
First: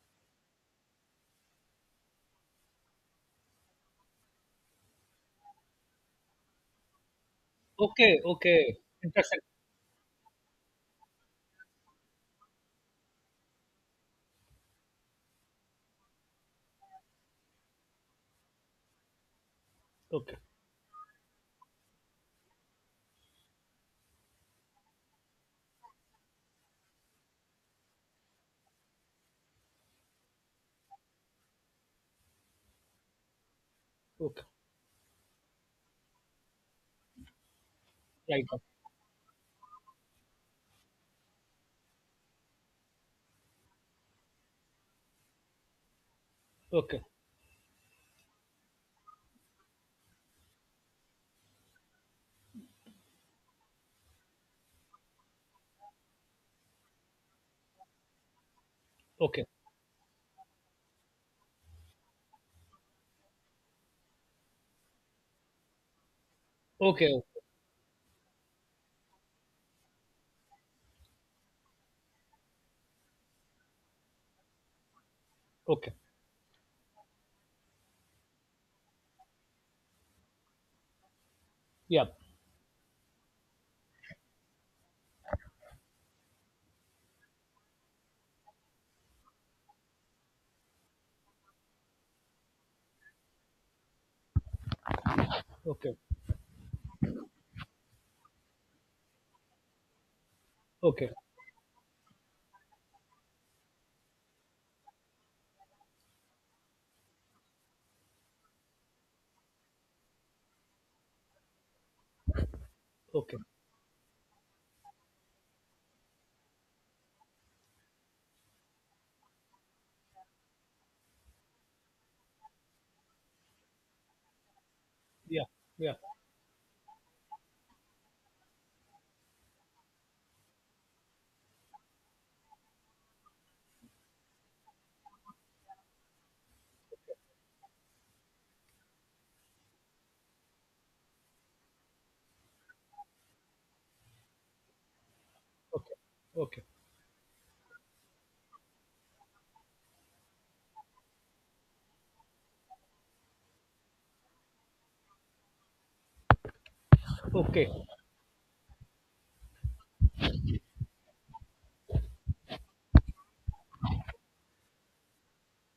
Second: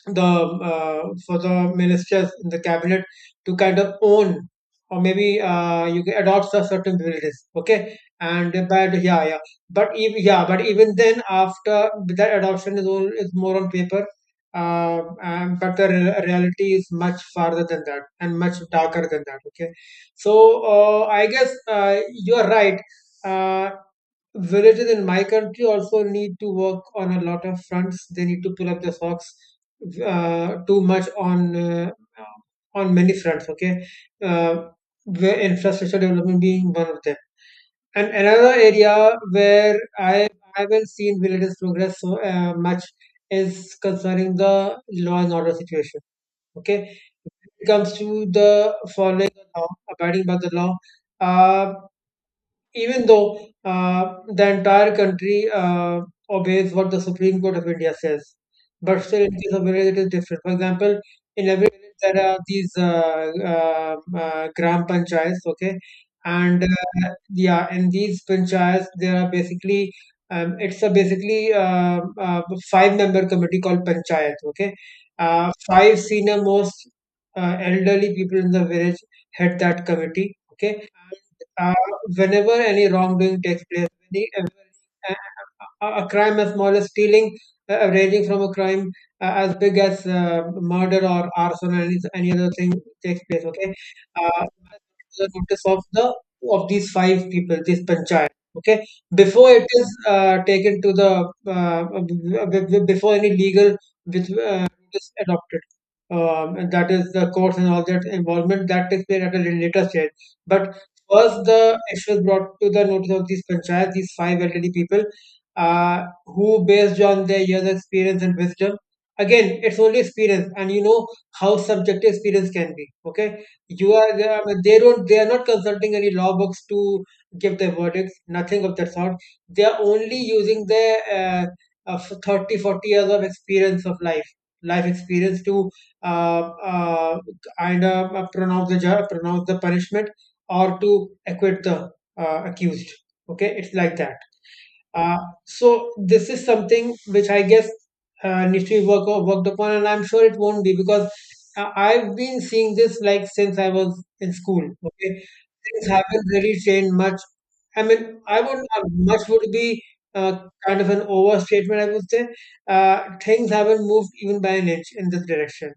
Speaker 2: the ministers in the cabinet to kind of own, or maybe you can adopt a certain privileges, okay,
Speaker 1: Okay.
Speaker 2: and
Speaker 1: Okay.
Speaker 2: but yeah yeah.
Speaker 1: Interesting.
Speaker 2: But if, yeah, but even then, after that adoption is all, is more on paper, but the reality is much farther than that, and much darker than that, okay.
Speaker 1: Okay.
Speaker 2: So I guess you're right. uh, Villages in my country also need to work on a lot of fronts. They need to pull up the socks too much on many fronts. Okay,
Speaker 1: Okay.
Speaker 2: uh, where infrastructure development being one of them. And
Speaker 1: Right.
Speaker 2: another area where I haven't seen villages progress so much is concerning the law and order situation. Okay,
Speaker 1: Okay.
Speaker 2: it comes to the following the law, abiding by the law. Uh, Even though the entire country obeys what the Supreme Court of India says. But still, in
Speaker 1: Okay.
Speaker 2: case of village, it is different. For example, in every village there are these gram panchayats, okay, and
Speaker 1: Okay.
Speaker 2: yeah, in these panchayats there are basically, it's a basically five-member committee called panchayat, okay.
Speaker 1: Okay.
Speaker 2: Five senior most elderly people in the village head that committee, okay. uh,
Speaker 1: Yeah.
Speaker 2: Whenever any wrongdoing takes place, any, uh, uh, a crime as small as stealing, ranging from a crime as big as murder or arson, and any other thing takes place. Okay, uh, the notice of
Speaker 1: Okay.
Speaker 2: the of these five people, this panchayat. Okay, before it is taken to
Speaker 1: Okay.
Speaker 2: the before any legal with is adopted. And that is the courts and all that involvement that takes place at a later stage. But first, the issue was brought to the notice of
Speaker 1: Okay.
Speaker 2: these panchayat, these five elderly people, who, based on their years of experience and wisdom, again, it's only experience, and you know how subjective experience can be. Okay, you are- they don't, they are
Speaker 1: Yeah.
Speaker 2: not consulting
Speaker 1: Yeah.
Speaker 2: any law books to give their verdicts, nothing of that sort. They are only using their uh, of 30, 40 years of experience of life, life experience to uh, uh, kind of pronounce the pronounce the punishment, or to acquit the accused. Okay, it's like that. Uh, so
Speaker 1: Okay.
Speaker 2: this is
Speaker 1: Okay.
Speaker 2: something which I guess needs to be worked upon, and I'm sure it won't be, because I've been seeing this like since I was in school. Okay, things haven't really changed much.
Speaker 1: Okay.
Speaker 2: I
Speaker 1: Okay.
Speaker 2: mean, I would much would be uh, kind of an overstatement. I would say things haven't moved even by an inch in this direction.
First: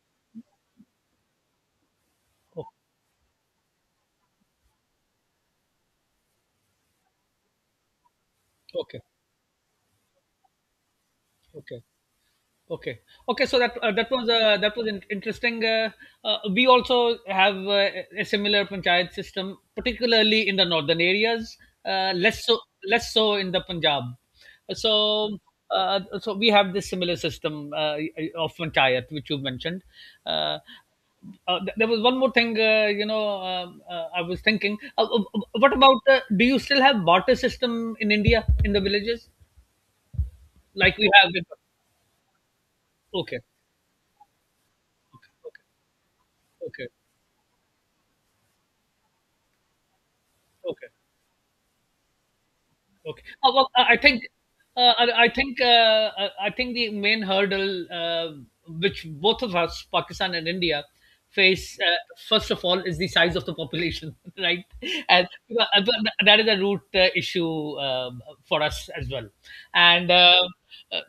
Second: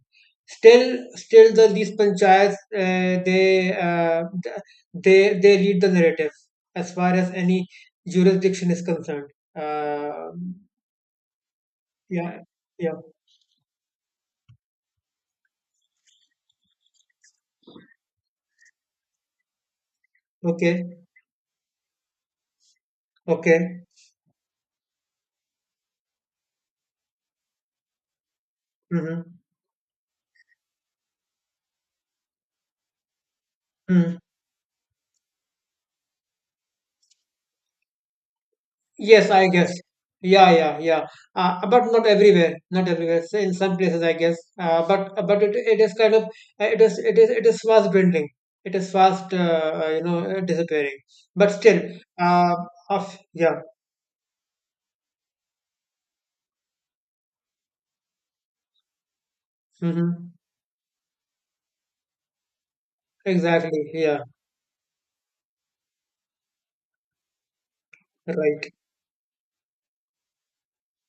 Speaker 2: Still, still the these panchayats they lead the narrative as far as any jurisdiction is
Speaker 1: Okay.
Speaker 2: concerned. Uh,
Speaker 1: Okay.
Speaker 2: yeah, yeah.
Speaker 1: Okay. Okay. So that that was interesting. We also have a similar panchayat system, particularly in the
Speaker 2: Okay,
Speaker 1: northern areas. Uh, less so, less so in the
Speaker 2: okay.
Speaker 1: Punjab. So, so we have this similar system of panchayat,
Speaker 2: Mm-hmm.
Speaker 1: which you mentioned. Uh, there was one more thing, you know,
Speaker 2: Mm.
Speaker 1: I was thinking. What about? Do you still have barter system in India in the villages
Speaker 2: Yes, I guess. Yeah, yeah,
Speaker 1: like
Speaker 2: yeah.
Speaker 1: we have? In,
Speaker 2: But not everywhere. Not everywhere. So
Speaker 1: okay.
Speaker 2: in some places, I guess. But
Speaker 1: Okay.
Speaker 2: but it is kind of, it
Speaker 1: Okay.
Speaker 2: is it is fast dwindling. It is fast, you know,
Speaker 1: Okay.
Speaker 2: disappearing. But still, uh, of
Speaker 1: Okay. Uh,
Speaker 2: yeah.
Speaker 1: well, I I think, I think, I think the main hurdle which both of us,
Speaker 2: Mm-hmm.
Speaker 1: Pakistan and India, face first of all is the size of the
Speaker 2: Exactly.
Speaker 1: population,
Speaker 2: Yeah.
Speaker 1: [LAUGHS] right? And but that is a root issue for
Speaker 2: Right.
Speaker 1: us as well. And uh,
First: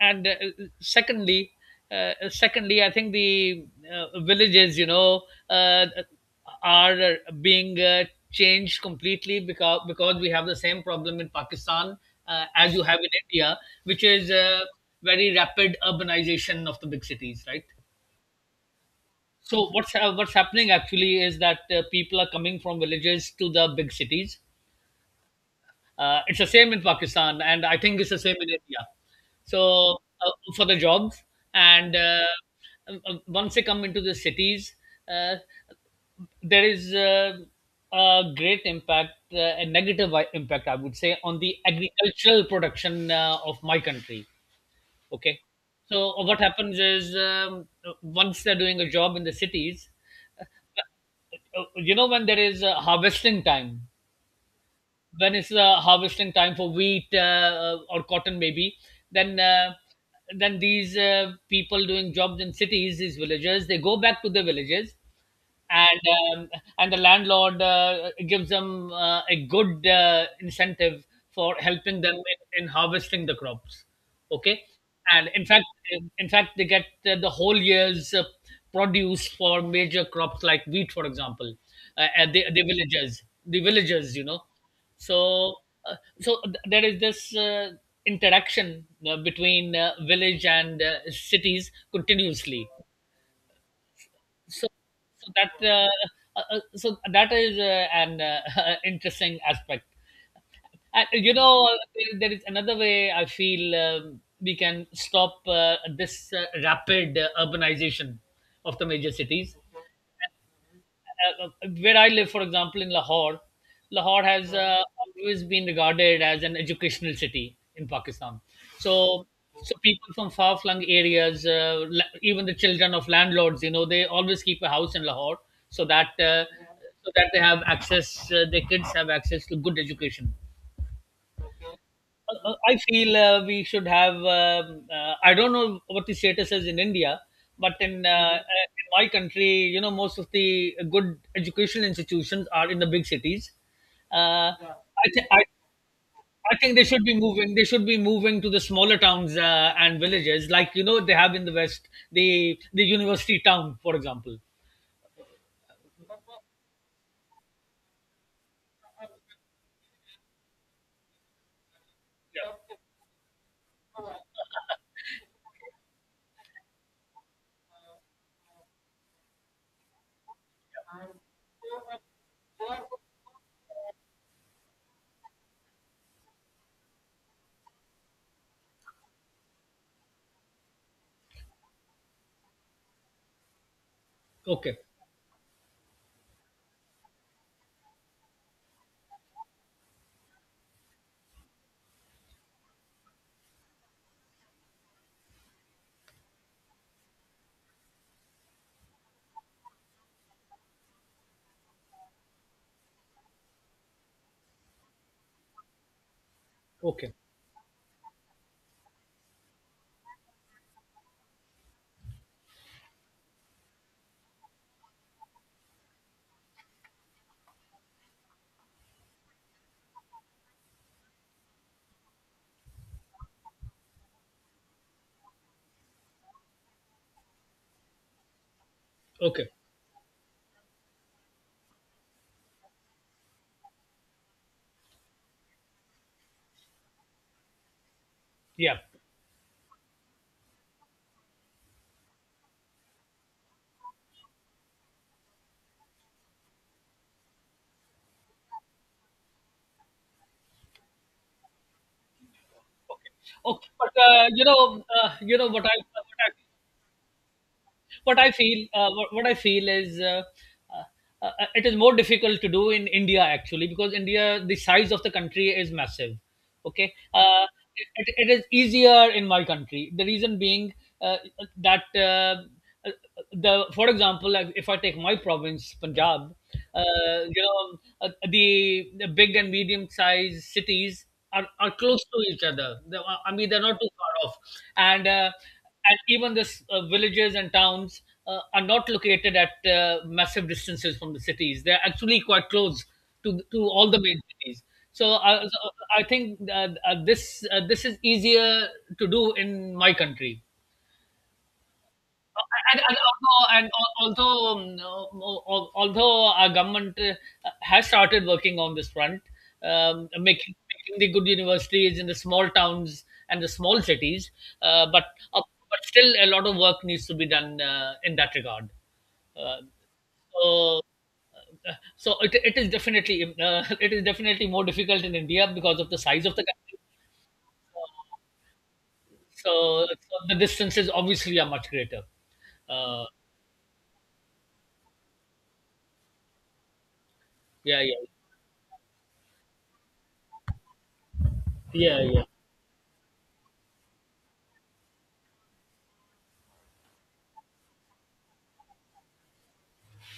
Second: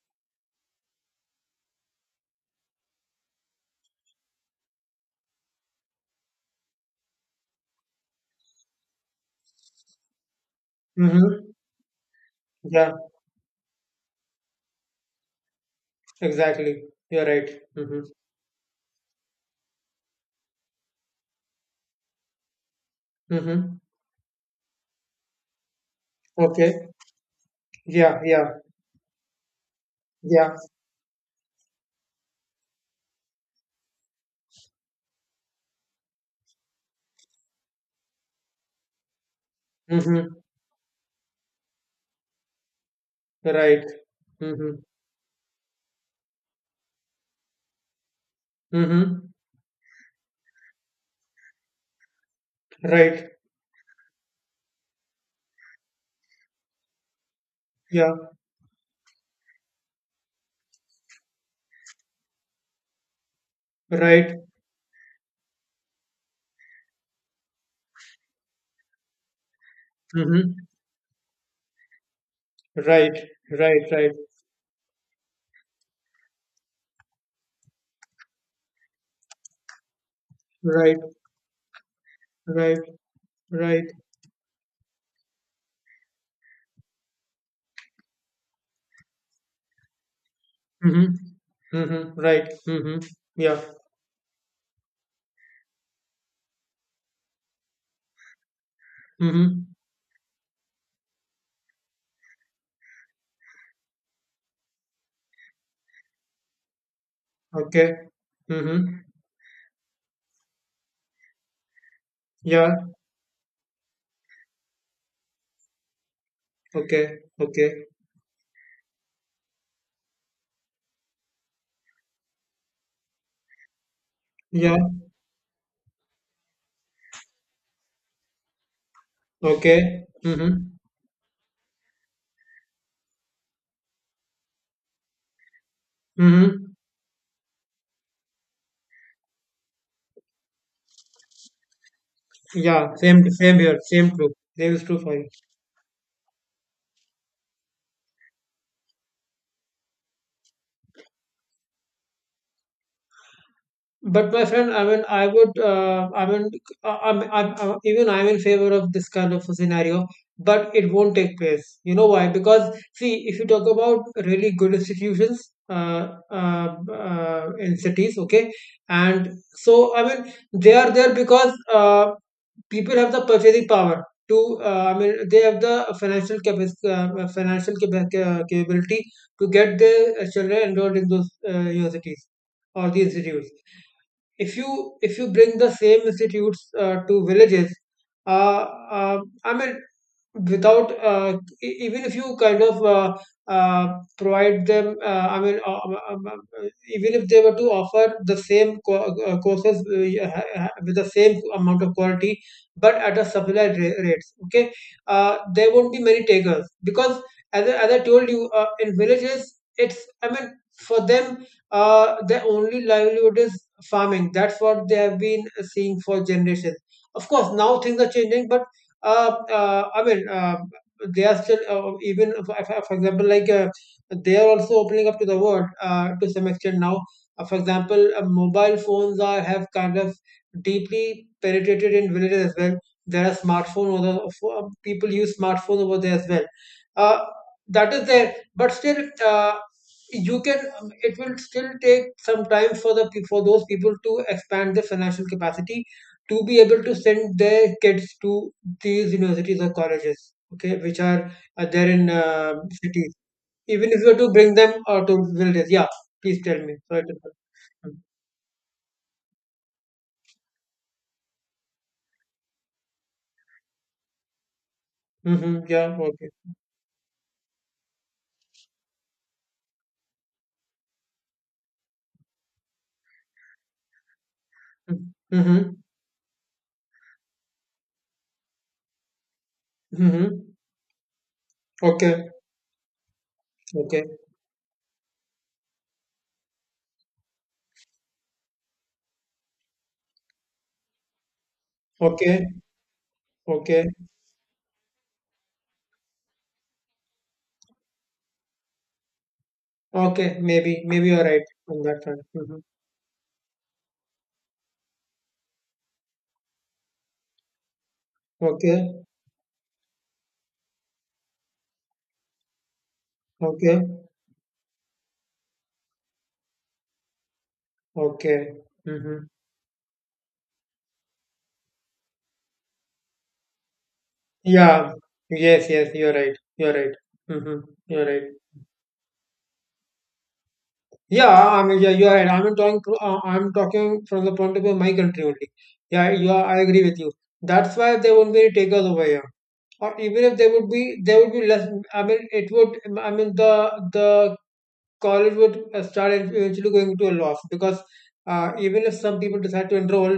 Speaker 1: and uh, secondly, secondly, I think the villages, you know. Uh, are being changed completely because we have the same problem in
Speaker 2: Mm-hmm.
Speaker 1: Pakistan as you
Speaker 2: Yeah.
Speaker 1: have in India, which is very rapid urbanization of
Speaker 2: Exactly.
Speaker 1: the big
Speaker 2: You're
Speaker 1: cities,
Speaker 2: right.
Speaker 1: right?
Speaker 2: Mm-hmm.
Speaker 1: So what's happening actually is that people are coming from villages to the
Speaker 2: Mm-hmm.
Speaker 1: big cities. It's the same in
Speaker 2: Okay.
Speaker 1: Pakistan, and I think it's the
Speaker 2: Yeah.
Speaker 1: same in
Speaker 2: Yeah.
Speaker 1: India. So
Speaker 2: Yeah.
Speaker 1: for the jobs, and once they come into the cities. Uh, there is a great impact, a negative
Speaker 2: Mm-hmm.
Speaker 1: impact, I would say, on the agricultural production of my
Speaker 2: Right.
Speaker 1: country.
Speaker 2: Mm-hmm.
Speaker 1: Okay. So, what happens is once they're doing a job in
Speaker 2: Mm-hmm.
Speaker 1: the cities, uh, you know, when there is
Speaker 2: Right.
Speaker 1: harvesting time, when it's harvesting time for wheat or
Speaker 2: Yeah.
Speaker 1: cotton, maybe, then uh, then these people doing jobs in cities, these villagers, they go back to
Speaker 2: Right.
Speaker 1: their villages and um, and the landlord gives them a good
Speaker 2: Mm-hmm.
Speaker 1: incentive for helping them in
Speaker 2: Right.
Speaker 1: harvesting the crops.
Speaker 2: Right. Right.
Speaker 1: Okay, and in fact, in fact they get the whole year's produce for major crops like wheat,
Speaker 2: Right.
Speaker 1: for example, at the
Speaker 2: Right.
Speaker 1: villages, the
Speaker 2: Right.
Speaker 1: villagers, you know. So uh, so there is this interaction between village and cities
Speaker 2: Mm-hmm. Mm-hmm. Right.
Speaker 1: continuously.
Speaker 2: Mm-hmm. Yeah.
Speaker 1: So so that so that is an [LAUGHS] interesting
Speaker 2: Mm-hmm.
Speaker 1: aspect. And you know, there is another way I feel we can stop this rapid
Speaker 2: Okay.
Speaker 1: urbanization of the
Speaker 2: Mm-hmm.
Speaker 1: major cities where I live, for
Speaker 2: Yeah.
Speaker 1: example, in Lahore. Lahore has always been regarded as an educational
Speaker 2: Okay.
Speaker 1: city
Speaker 2: Okay.
Speaker 1: in Pakistan. So, so people from far-flung areas, even the children of landlords, you know, they always keep a
Speaker 2: Yeah.
Speaker 1: house in Lahore so that so that they have access, their kids have access to good
Speaker 2: Okay.
Speaker 1: education.
Speaker 2: Mm-hmm.
Speaker 1: I feel we should have. I don't know what the status
Speaker 2: Mm-hmm.
Speaker 1: is in India, but in my country, you know, most of the good education institutions are in the
Speaker 2: Yeah.
Speaker 1: big
Speaker 2: Same.
Speaker 1: cities.
Speaker 2: Same here. Same true. Same
Speaker 1: Yeah.
Speaker 2: is true
Speaker 1: I,
Speaker 2: for you.
Speaker 1: th- I, I think they should be moving. They should be moving to the smaller towns and villages, like you know they have in the West, the university town, for
Speaker 2: But
Speaker 1: example.
Speaker 2: my friend, I mean, I would, I mean, I'm, even I'm in favor of this kind of a scenario, but it won't take place. You know why? Because, see, if you talk about really good institutions, in cities, okay, and so I mean, they are there because people have the purchasing power to, I mean, they have the financial capacity, capability to get their children enrolled in those universities or the institutes. if
Speaker 1: Okay,
Speaker 2: you if you bring the same institutes to villages, uh, uh, i mean without— even if you kind of uh, provide them— even if they were to offer the same courses, yeah, with the same amount of quality but at a subsidized rates, okay. There won't be many takers,
Speaker 1: okay,
Speaker 2: because as I told you, in villages it's— for them, their only livelihood is farming. That's what they have been seeing for generations. Of course, now things are changing, but uh, uh, I mean, uh, they are still— even for example, like, they are also opening up to the world to some extent now. For example, mobile phones are—
Speaker 1: okay,
Speaker 2: have kind of deeply penetrated in villages as well. There are smartphone over the, People use smartphone over there as well. Uh, that is there, but
Speaker 1: yeah.
Speaker 2: still, you can— it will still take some time for for those people to expand their financial capacity to be able to send their kids to these universities or colleges, okay, which are there in
Speaker 1: Okay,
Speaker 2: cities,
Speaker 1: okay.
Speaker 2: even
Speaker 1: But
Speaker 2: if you are to
Speaker 1: you
Speaker 2: bring them
Speaker 1: know,
Speaker 2: to villages, yeah. Please tell me. Sorry to interrupt. Mm-hmm.
Speaker 1: what I feel, what I feel is, it is more difficult to do in India actually because India, the size of the country
Speaker 2: Mm-hmm,
Speaker 1: is
Speaker 2: yeah,
Speaker 1: massive.
Speaker 2: okay.
Speaker 1: Okay, it, it is easier in my country. The reason being uh, that uh, the, for example, like, if I take
Speaker 2: Mm-hmm.
Speaker 1: my
Speaker 2: Mm-hmm.
Speaker 1: province, Punjab. You know, the big and medium sized
Speaker 2: Mm-hmm,
Speaker 1: cities are close
Speaker 2: okay.
Speaker 1: to each other. They are- I mean, they're not too
Speaker 2: Okay.
Speaker 1: far off. And, uh, and even the villages and towns are not located at massive distances from the cities. They're actually quite
Speaker 2: Okay.
Speaker 1: close to
Speaker 2: Okay.
Speaker 1: all the main cities. So, I think this is easier to do in my
Speaker 2: Okay,
Speaker 1: country.
Speaker 2: maybe you're right on that front. Mm-hmm.
Speaker 1: And although, and although, although our government has started working on this
Speaker 2: Okay.
Speaker 1: front, making, making the good universities in the small towns and the
Speaker 2: Okay.
Speaker 1: small cities, uh, but uh, but still a lot of work needs to be done in that
Speaker 2: Okay.
Speaker 1: regard.
Speaker 2: Mm-hmm.
Speaker 1: Uh, so, so it is definitely [LAUGHS] it is definitely more
Speaker 2: Yeah.
Speaker 1: difficult in India
Speaker 2: Yes.
Speaker 1: because of
Speaker 2: Yes.
Speaker 1: the
Speaker 2: You're
Speaker 1: size of
Speaker 2: right.
Speaker 1: the
Speaker 2: You're
Speaker 1: country.
Speaker 2: right. Hmm. You're right.
Speaker 1: So, so the distances obviously are
Speaker 2: Yeah. I
Speaker 1: much
Speaker 2: mean, yeah.
Speaker 1: greater.
Speaker 2: You're right.
Speaker 1: Uh,
Speaker 2: I'm talking from the point of view of my country only. Yeah. You are, I agree with you. That's
Speaker 1: yeah,
Speaker 2: why
Speaker 1: yeah,
Speaker 2: there won't be any takers over here. Or even if there would be, there would be less.
Speaker 1: yeah,
Speaker 2: I mean,
Speaker 1: yeah.
Speaker 2: it would. I mean, the the college would start eventually going to a loss, because even if some people decide to enroll,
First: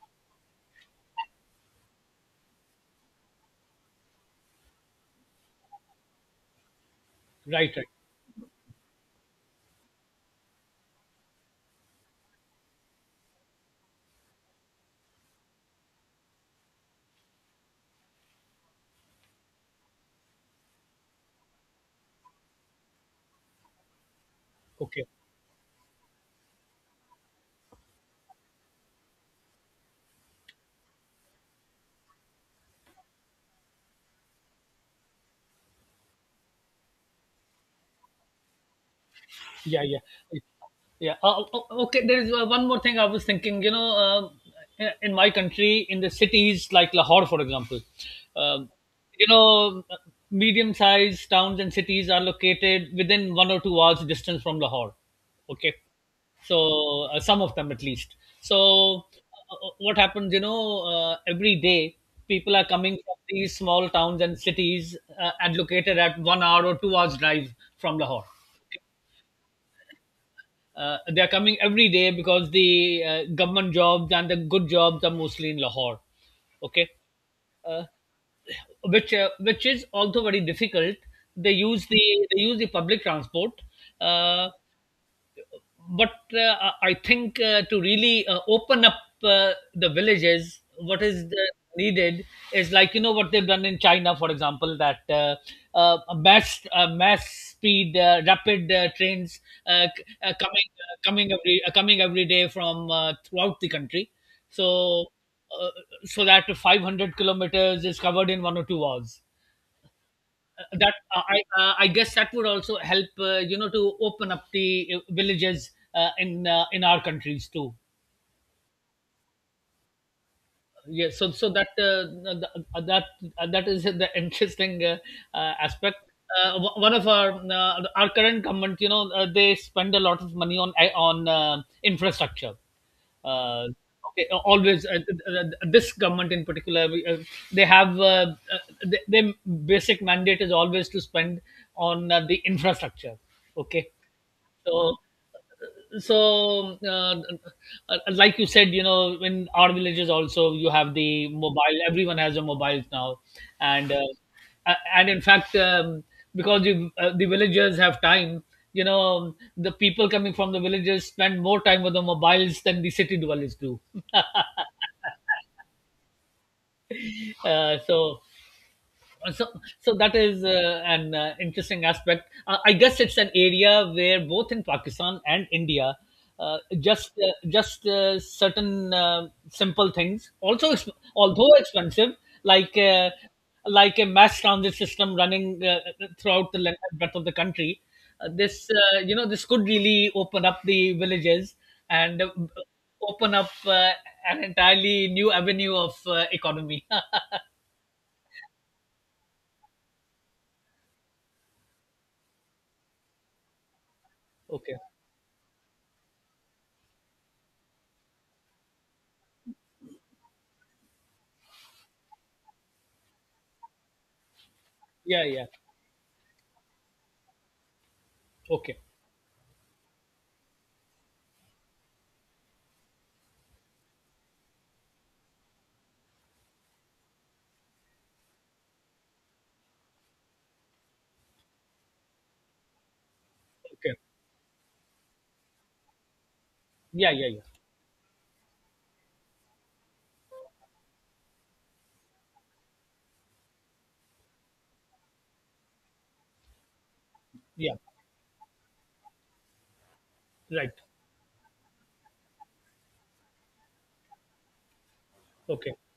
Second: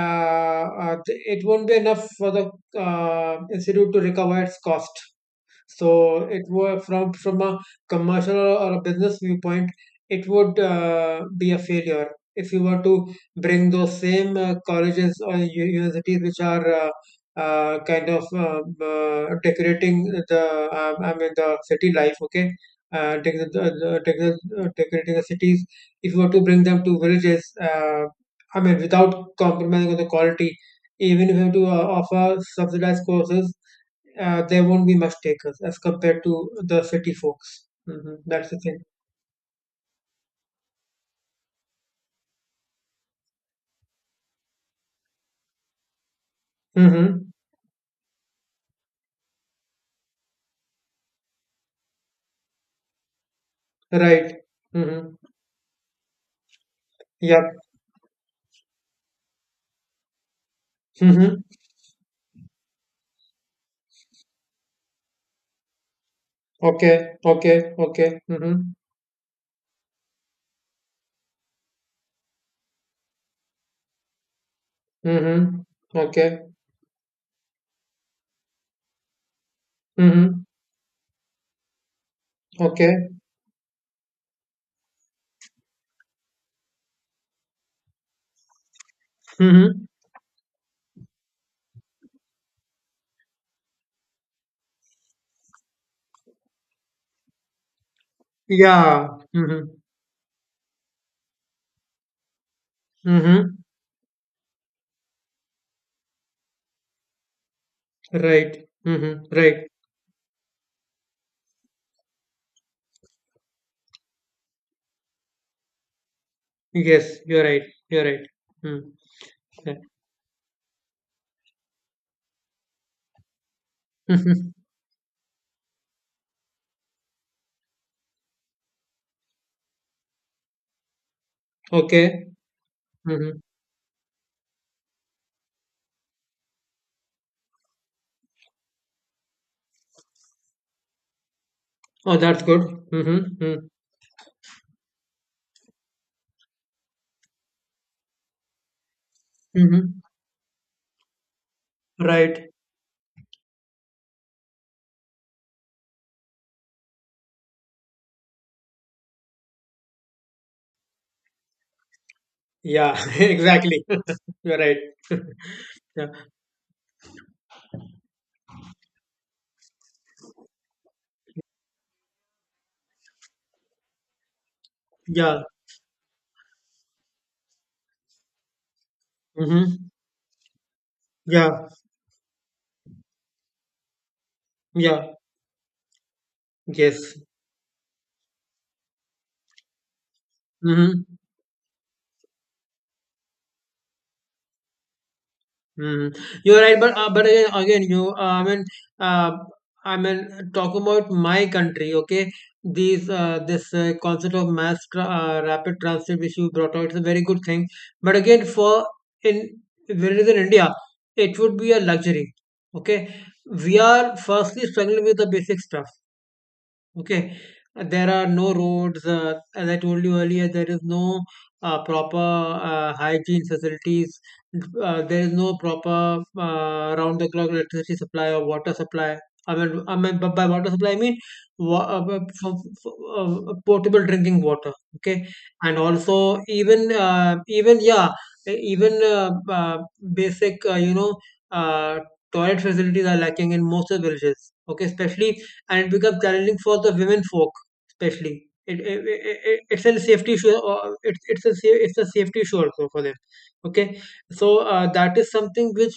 Speaker 2: uh, uh, it won't be enough for the institute to recover its cost. So it was— from a
Speaker 1: Right, right.
Speaker 2: commercial or a business viewpoint, it would be a failure if you were to bring those same colleges or universities which are kind of decorating the— I mean, the city life. Okay, uh, dec- the-
Speaker 1: Okay.
Speaker 2: decorating the cities. If you were to bring them to villages, I mean, without compromising on the quality, even if you have to offer subsidized courses, there won't be much takers as compared to the city folks. Hmm. That's the thing.
Speaker 1: Yeah, yeah, yeah. Okay, there is one more thing I was thinking. You know, in my country, in the cities like Lahore,
Speaker 2: Mm-hmm.
Speaker 1: for example, um, you know, medium-sized towns and cities are located within 1 or 2 hours
Speaker 2: Right.
Speaker 1: distance from Lahore.
Speaker 2: Mm-hmm.
Speaker 1: Okay, so some of
Speaker 2: Yep.
Speaker 1: them at least. So what happens? You know,
Speaker 2: Mm-hmm.
Speaker 1: every day people are coming from these small towns and cities and located at 1 hour or 2 hours
Speaker 2: Okay.
Speaker 1: drive
Speaker 2: Okay.
Speaker 1: from
Speaker 2: Okay.
Speaker 1: Lahore.
Speaker 2: Mm-hmm.
Speaker 1: Okay? They are coming every day because the government jobs and the good jobs are mostly in
Speaker 2: Mm-hmm.
Speaker 1: Lahore.
Speaker 2: Okay.
Speaker 1: Okay, uh, which is also
Speaker 2: Mm-hmm.
Speaker 1: very difficult. They use the they use the public
Speaker 2: Okay.
Speaker 1: transport, uh, but I think to really open up
Speaker 2: Mm-hmm.
Speaker 1: the villages, what is needed is like you know what they've done in China, for example, that mass speed rapid
Speaker 2: Yeah.
Speaker 1: trains
Speaker 2: Mm-hmm.
Speaker 1: coming every day from
Speaker 2: Mm-hmm.
Speaker 1: throughout the country. So uh, so that 500 kilometers is covered in one or
Speaker 2: Right.
Speaker 1: two hours
Speaker 2: Mm-hmm. Right.
Speaker 1: That I guess that would also help you know, to open up the villages in our
Speaker 2: Yes, you're
Speaker 1: countries
Speaker 2: right.
Speaker 1: too.
Speaker 2: You're right. Mm. Yeah.
Speaker 1: Yes, so so that th- that that is [LAUGHS] the
Speaker 2: Mm-hmm.
Speaker 1: interesting aspect. One of our current government, you know, they spend a lot of money on
Speaker 2: Okay.
Speaker 1: infrastructure.
Speaker 2: Mm-hmm.
Speaker 1: Uh, okay, always uh, this government in particular, they have their basic mandate is always to spend on
Speaker 2: Oh,
Speaker 1: the
Speaker 2: that's good.
Speaker 1: infrastructure.
Speaker 2: Mm-hmm. Mm-hmm.
Speaker 1: Okay, so so like you said, you know, in our
Speaker 2: Mm-hmm.
Speaker 1: villages also you have the mobile, everyone has a
Speaker 2: Right.
Speaker 1: mobile now. And and in fact, because the villagers have time, you know, the people coming from the villages spend more time with the mobiles than the
Speaker 2: Yeah,
Speaker 1: city
Speaker 2: [LAUGHS]
Speaker 1: dwellers do.
Speaker 2: exactly.
Speaker 1: [LAUGHS]
Speaker 2: [LAUGHS] You're right. [LAUGHS] Yeah.
Speaker 1: So so so that is an interesting aspect. I guess it's an area where both in Pakistan
Speaker 2: Yeah.
Speaker 1: and India, just certain
Speaker 2: Hmm.
Speaker 1: simple things also although
Speaker 2: Yeah.
Speaker 1: expensive, like uh, like a mass transit
Speaker 2: Yeah.
Speaker 1: system running throughout the length and breadth
Speaker 2: Yes.
Speaker 1: of the country. This you know, this could really open up the
Speaker 2: Hmm.
Speaker 1: villages and open up an entirely new avenue of
Speaker 2: Hmm. You're right,
Speaker 1: economy.
Speaker 2: but
Speaker 1: [LAUGHS]
Speaker 2: again, you uh, I mean, talk about my country, okay? These this concept of
Speaker 1: Okay,
Speaker 2: mass tra rapid transit which you brought out is a very good thing. But again, for in where it is in India, it would be a luxury, okay? We are firstly struggling with
Speaker 1: yeah,
Speaker 2: the
Speaker 1: yeah,
Speaker 2: basic stuff. Okay. There are no
Speaker 1: okay.
Speaker 2: roads. As I told you earlier, there is no proper hygiene facilities. There is no proper round the clock electricity supply or water supply. I mean, but by water supply, I mean wa- uh, uh, f-
Speaker 1: Okay.
Speaker 2: potable drinking water. Okay, and also, even
Speaker 1: Yeah, yeah, yeah.
Speaker 2: yeah, e- even basic uh, toilet facilities are lacking in most of the villages. Okay, especially— and become challenging for the women folk,
Speaker 1: Yeah.
Speaker 2: especially. It, it's a safety issue.
Speaker 1: Right.
Speaker 2: Or it's a safety issue also for them. Okay, so that is something
Speaker 1: Okay.
Speaker 2: which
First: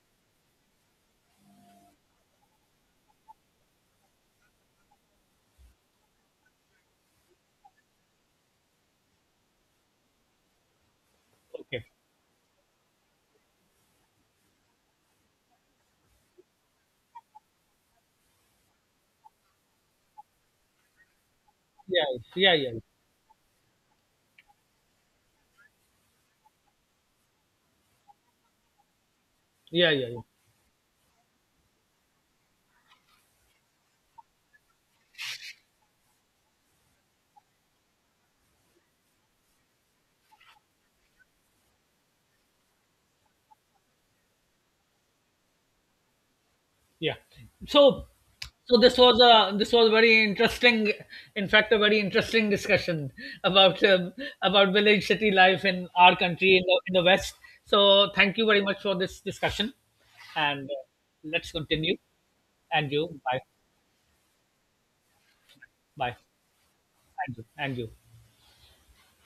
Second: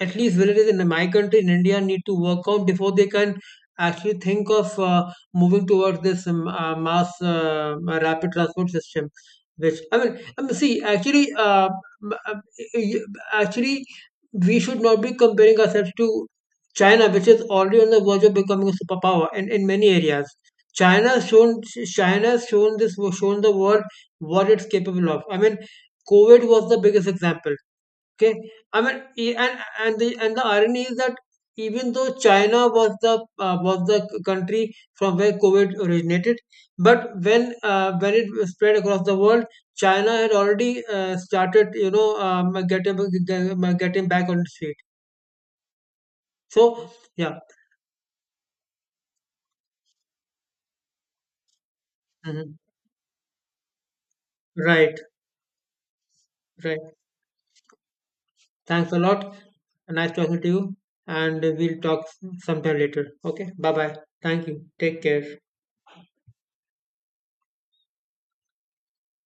Speaker 2: at least villages in my country, in India, need to work out before they can actually think of moving towards this mass rapid transport system. Which— I mean, I mean, see, actually,
Speaker 1: Okay.
Speaker 2: m- uh, y- actually, we should not be comparing ourselves to China, which is already on the verge of becoming a superpower in— many areas. China has shown
Speaker 1: Yeah.
Speaker 2: China has
Speaker 1: Yeah.
Speaker 2: shown
Speaker 1: Yeah.
Speaker 2: this shown the world what it's capable of. I mean, COVID was the biggest example. Okay, I mean e- and
Speaker 1: Yeah.
Speaker 2: and the
Speaker 1: Yeah. Yeah.
Speaker 2: and the irony is that, even though China was the— country from where COVID originated, but when when it spread across the world, China had already started, you know, getting getting back on its feet. So
Speaker 1: Yeah.
Speaker 2: yeah.
Speaker 1: So, so this was a this was very interesting. In fact, a very interesting
Speaker 2: Mhm.
Speaker 1: discussion about um, about
Speaker 2: Right.
Speaker 1: village city life in our country,
Speaker 2: Right.
Speaker 1: in the West. So, thank you very much
Speaker 2: Thanks
Speaker 1: for
Speaker 2: a lot.
Speaker 1: this discussion,
Speaker 2: Nice talking to you.
Speaker 1: and
Speaker 2: And
Speaker 1: let's
Speaker 2: we'll
Speaker 1: continue.
Speaker 2: talk sometime
Speaker 1: And
Speaker 2: later.
Speaker 1: you, bye,
Speaker 2: Okay. Bye, bye. Thank you. Take care.
Speaker 1: bye, and you, and you.